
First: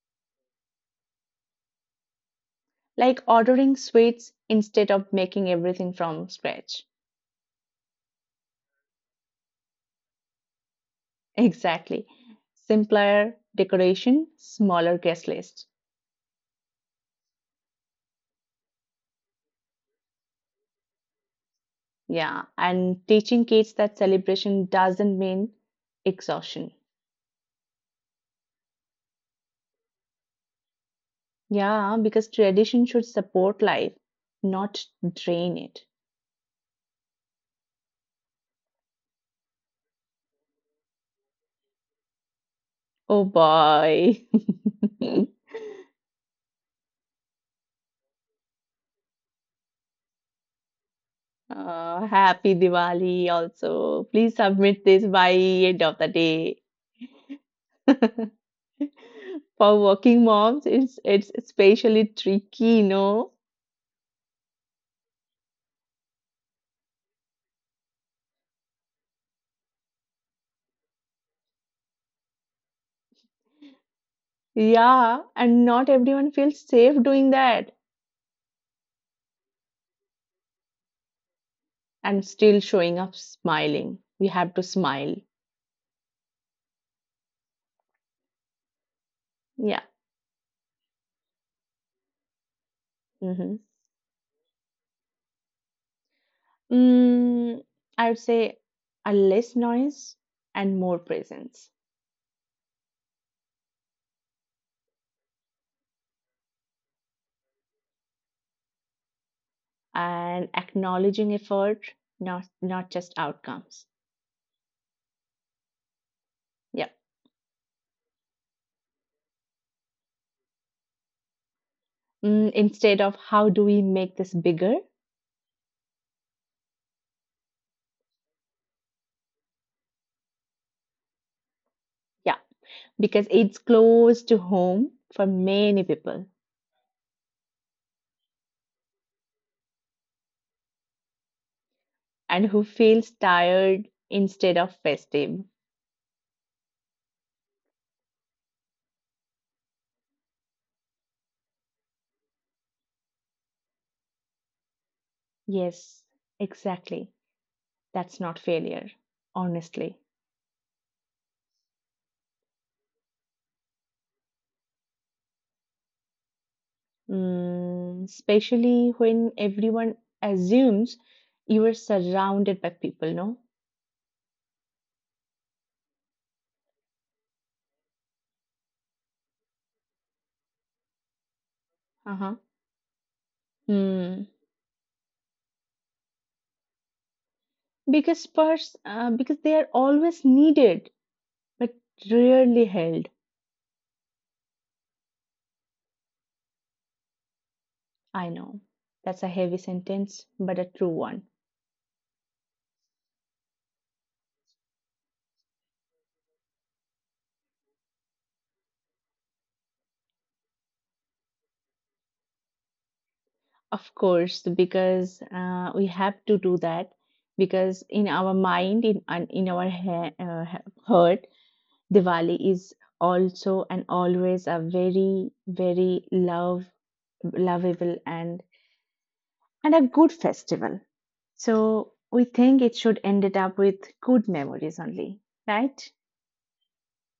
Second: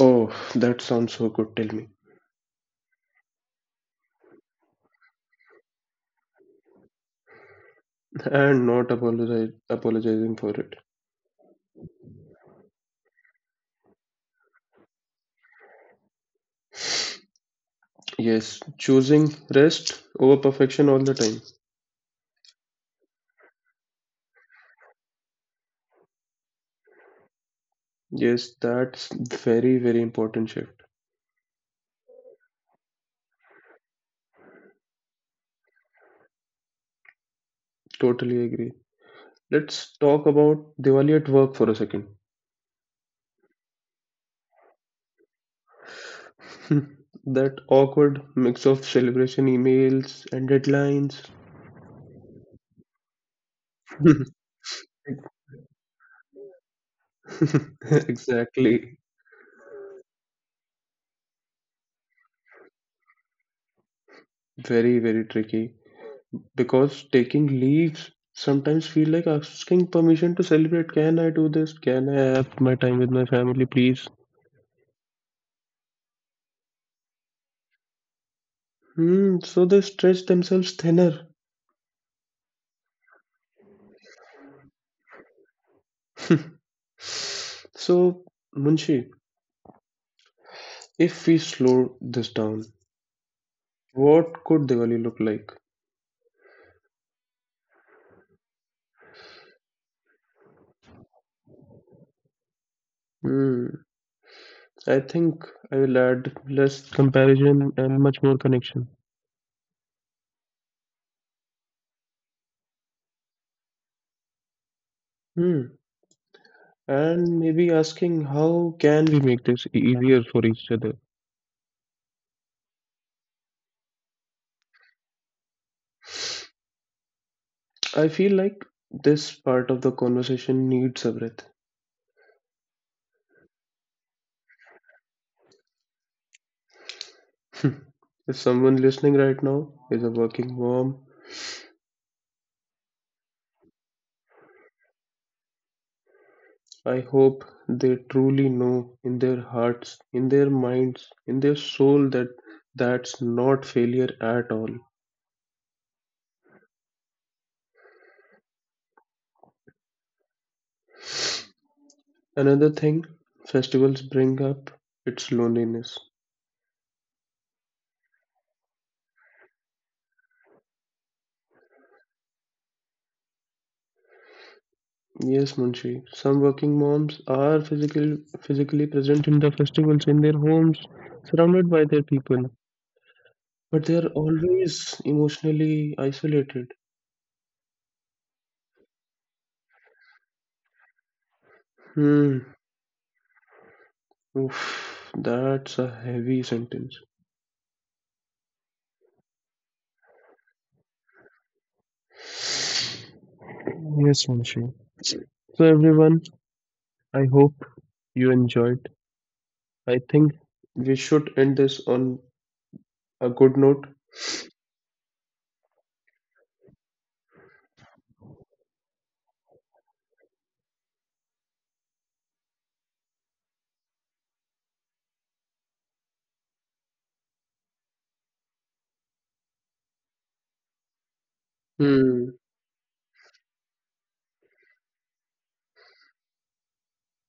[SPEAKER 1] Oh, that sounds so good, tell me.
[SPEAKER 2] like ordering sweets instead of making everything from scratch.
[SPEAKER 1] And not apologize apologizing for it.
[SPEAKER 2] Exactly. Simpler decoration, smaller guest list.
[SPEAKER 1] Yes, choosing rest over perfection all the time.
[SPEAKER 2] Yeah, and teaching kids that celebration doesn't mean exhaustion.
[SPEAKER 1] Yes, that's very, very important shift.
[SPEAKER 2] Yeah, because tradition should support life, not drain it.
[SPEAKER 1] Totally agree. Let's talk about Diwali at work for a second.
[SPEAKER 2] Oh boy.
[SPEAKER 1] that awkward mix of celebration emails and deadlines.
[SPEAKER 2] Happy Diwali also. Please submit this by end of the day.
[SPEAKER 1] exactly.
[SPEAKER 2] For working moms, it's especially tricky, no?
[SPEAKER 1] Very, very tricky. Because taking leaves sometimes feel like asking permission to celebrate. Can I do this? Can I have my time with my family, please?
[SPEAKER 2] Yeah, and not everyone feels safe doing that
[SPEAKER 1] Hmm, so they stretch themselves thinner.
[SPEAKER 2] and still showing up smiling. We have to smile.
[SPEAKER 1] so, Munshi,
[SPEAKER 2] Yeah.
[SPEAKER 1] if we slow this down,
[SPEAKER 2] Hmm.
[SPEAKER 1] what could Diwali look like?
[SPEAKER 2] Mm, I would say a less noise and more presence,
[SPEAKER 1] Hmm. I think I will add less comparison and much more connection.
[SPEAKER 2] and acknowledging effort, not just outcomes.
[SPEAKER 1] Hmm.
[SPEAKER 2] Yeah.
[SPEAKER 1] And maybe asking how can we make this easier for each other?
[SPEAKER 2] Mm, instead of how do we make this bigger?
[SPEAKER 1] I feel like this part of the conversation needs a breath.
[SPEAKER 2] Yeah, because it's close to home for many people,
[SPEAKER 1] if someone listening right now is a working mom,
[SPEAKER 2] and who feels tired instead of festive.
[SPEAKER 1] I hope they truly know in their hearts, in their minds, in their soul that that's not failure at all.
[SPEAKER 2] Yes, exactly. That's not failure, honestly.
[SPEAKER 1] Another thing festivals bring up it's loneliness.
[SPEAKER 2] Mm, especially when everyone assumes you are surrounded by people, no?
[SPEAKER 1] Yes, Munshi. Some working moms are physically present in the festivals in their homes, surrounded by their
[SPEAKER 2] Uh-huh.
[SPEAKER 1] people, but they are
[SPEAKER 2] Mm.
[SPEAKER 1] always emotionally isolated.
[SPEAKER 2] Because because they are always needed but
[SPEAKER 1] Hmm.
[SPEAKER 2] rarely held.
[SPEAKER 1] Oof, that's a heavy sentence.
[SPEAKER 2] I know that's a heavy sentence, but a true one.
[SPEAKER 1] Yes, Munshi. So, everyone, I hope you enjoyed. I think we should end this on a good note.
[SPEAKER 2] Of course, because we have to do that because in our mind, in and in our heart, Diwali is also and always a very, very love, lovable and a good festival. So
[SPEAKER 1] Hmm.
[SPEAKER 2] we think it should end it up with good memories only, right?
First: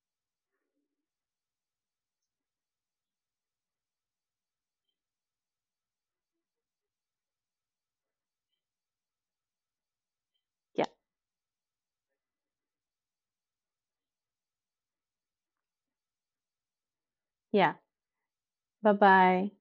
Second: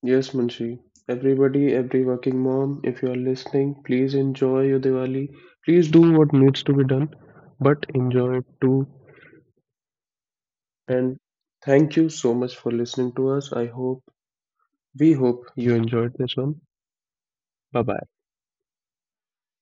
[SPEAKER 1] Yes, Munshi. Everybody, every working mom, if you are listening, please enjoy your Diwali. Please do what needs to be done, but enjoy it too.
[SPEAKER 2] Yeah,
[SPEAKER 1] And thank you so much for listening to us. I hope, we hope you enjoyed this one.
[SPEAKER 2] yeah.
[SPEAKER 1] Bye bye.
[SPEAKER 2] Bye bye.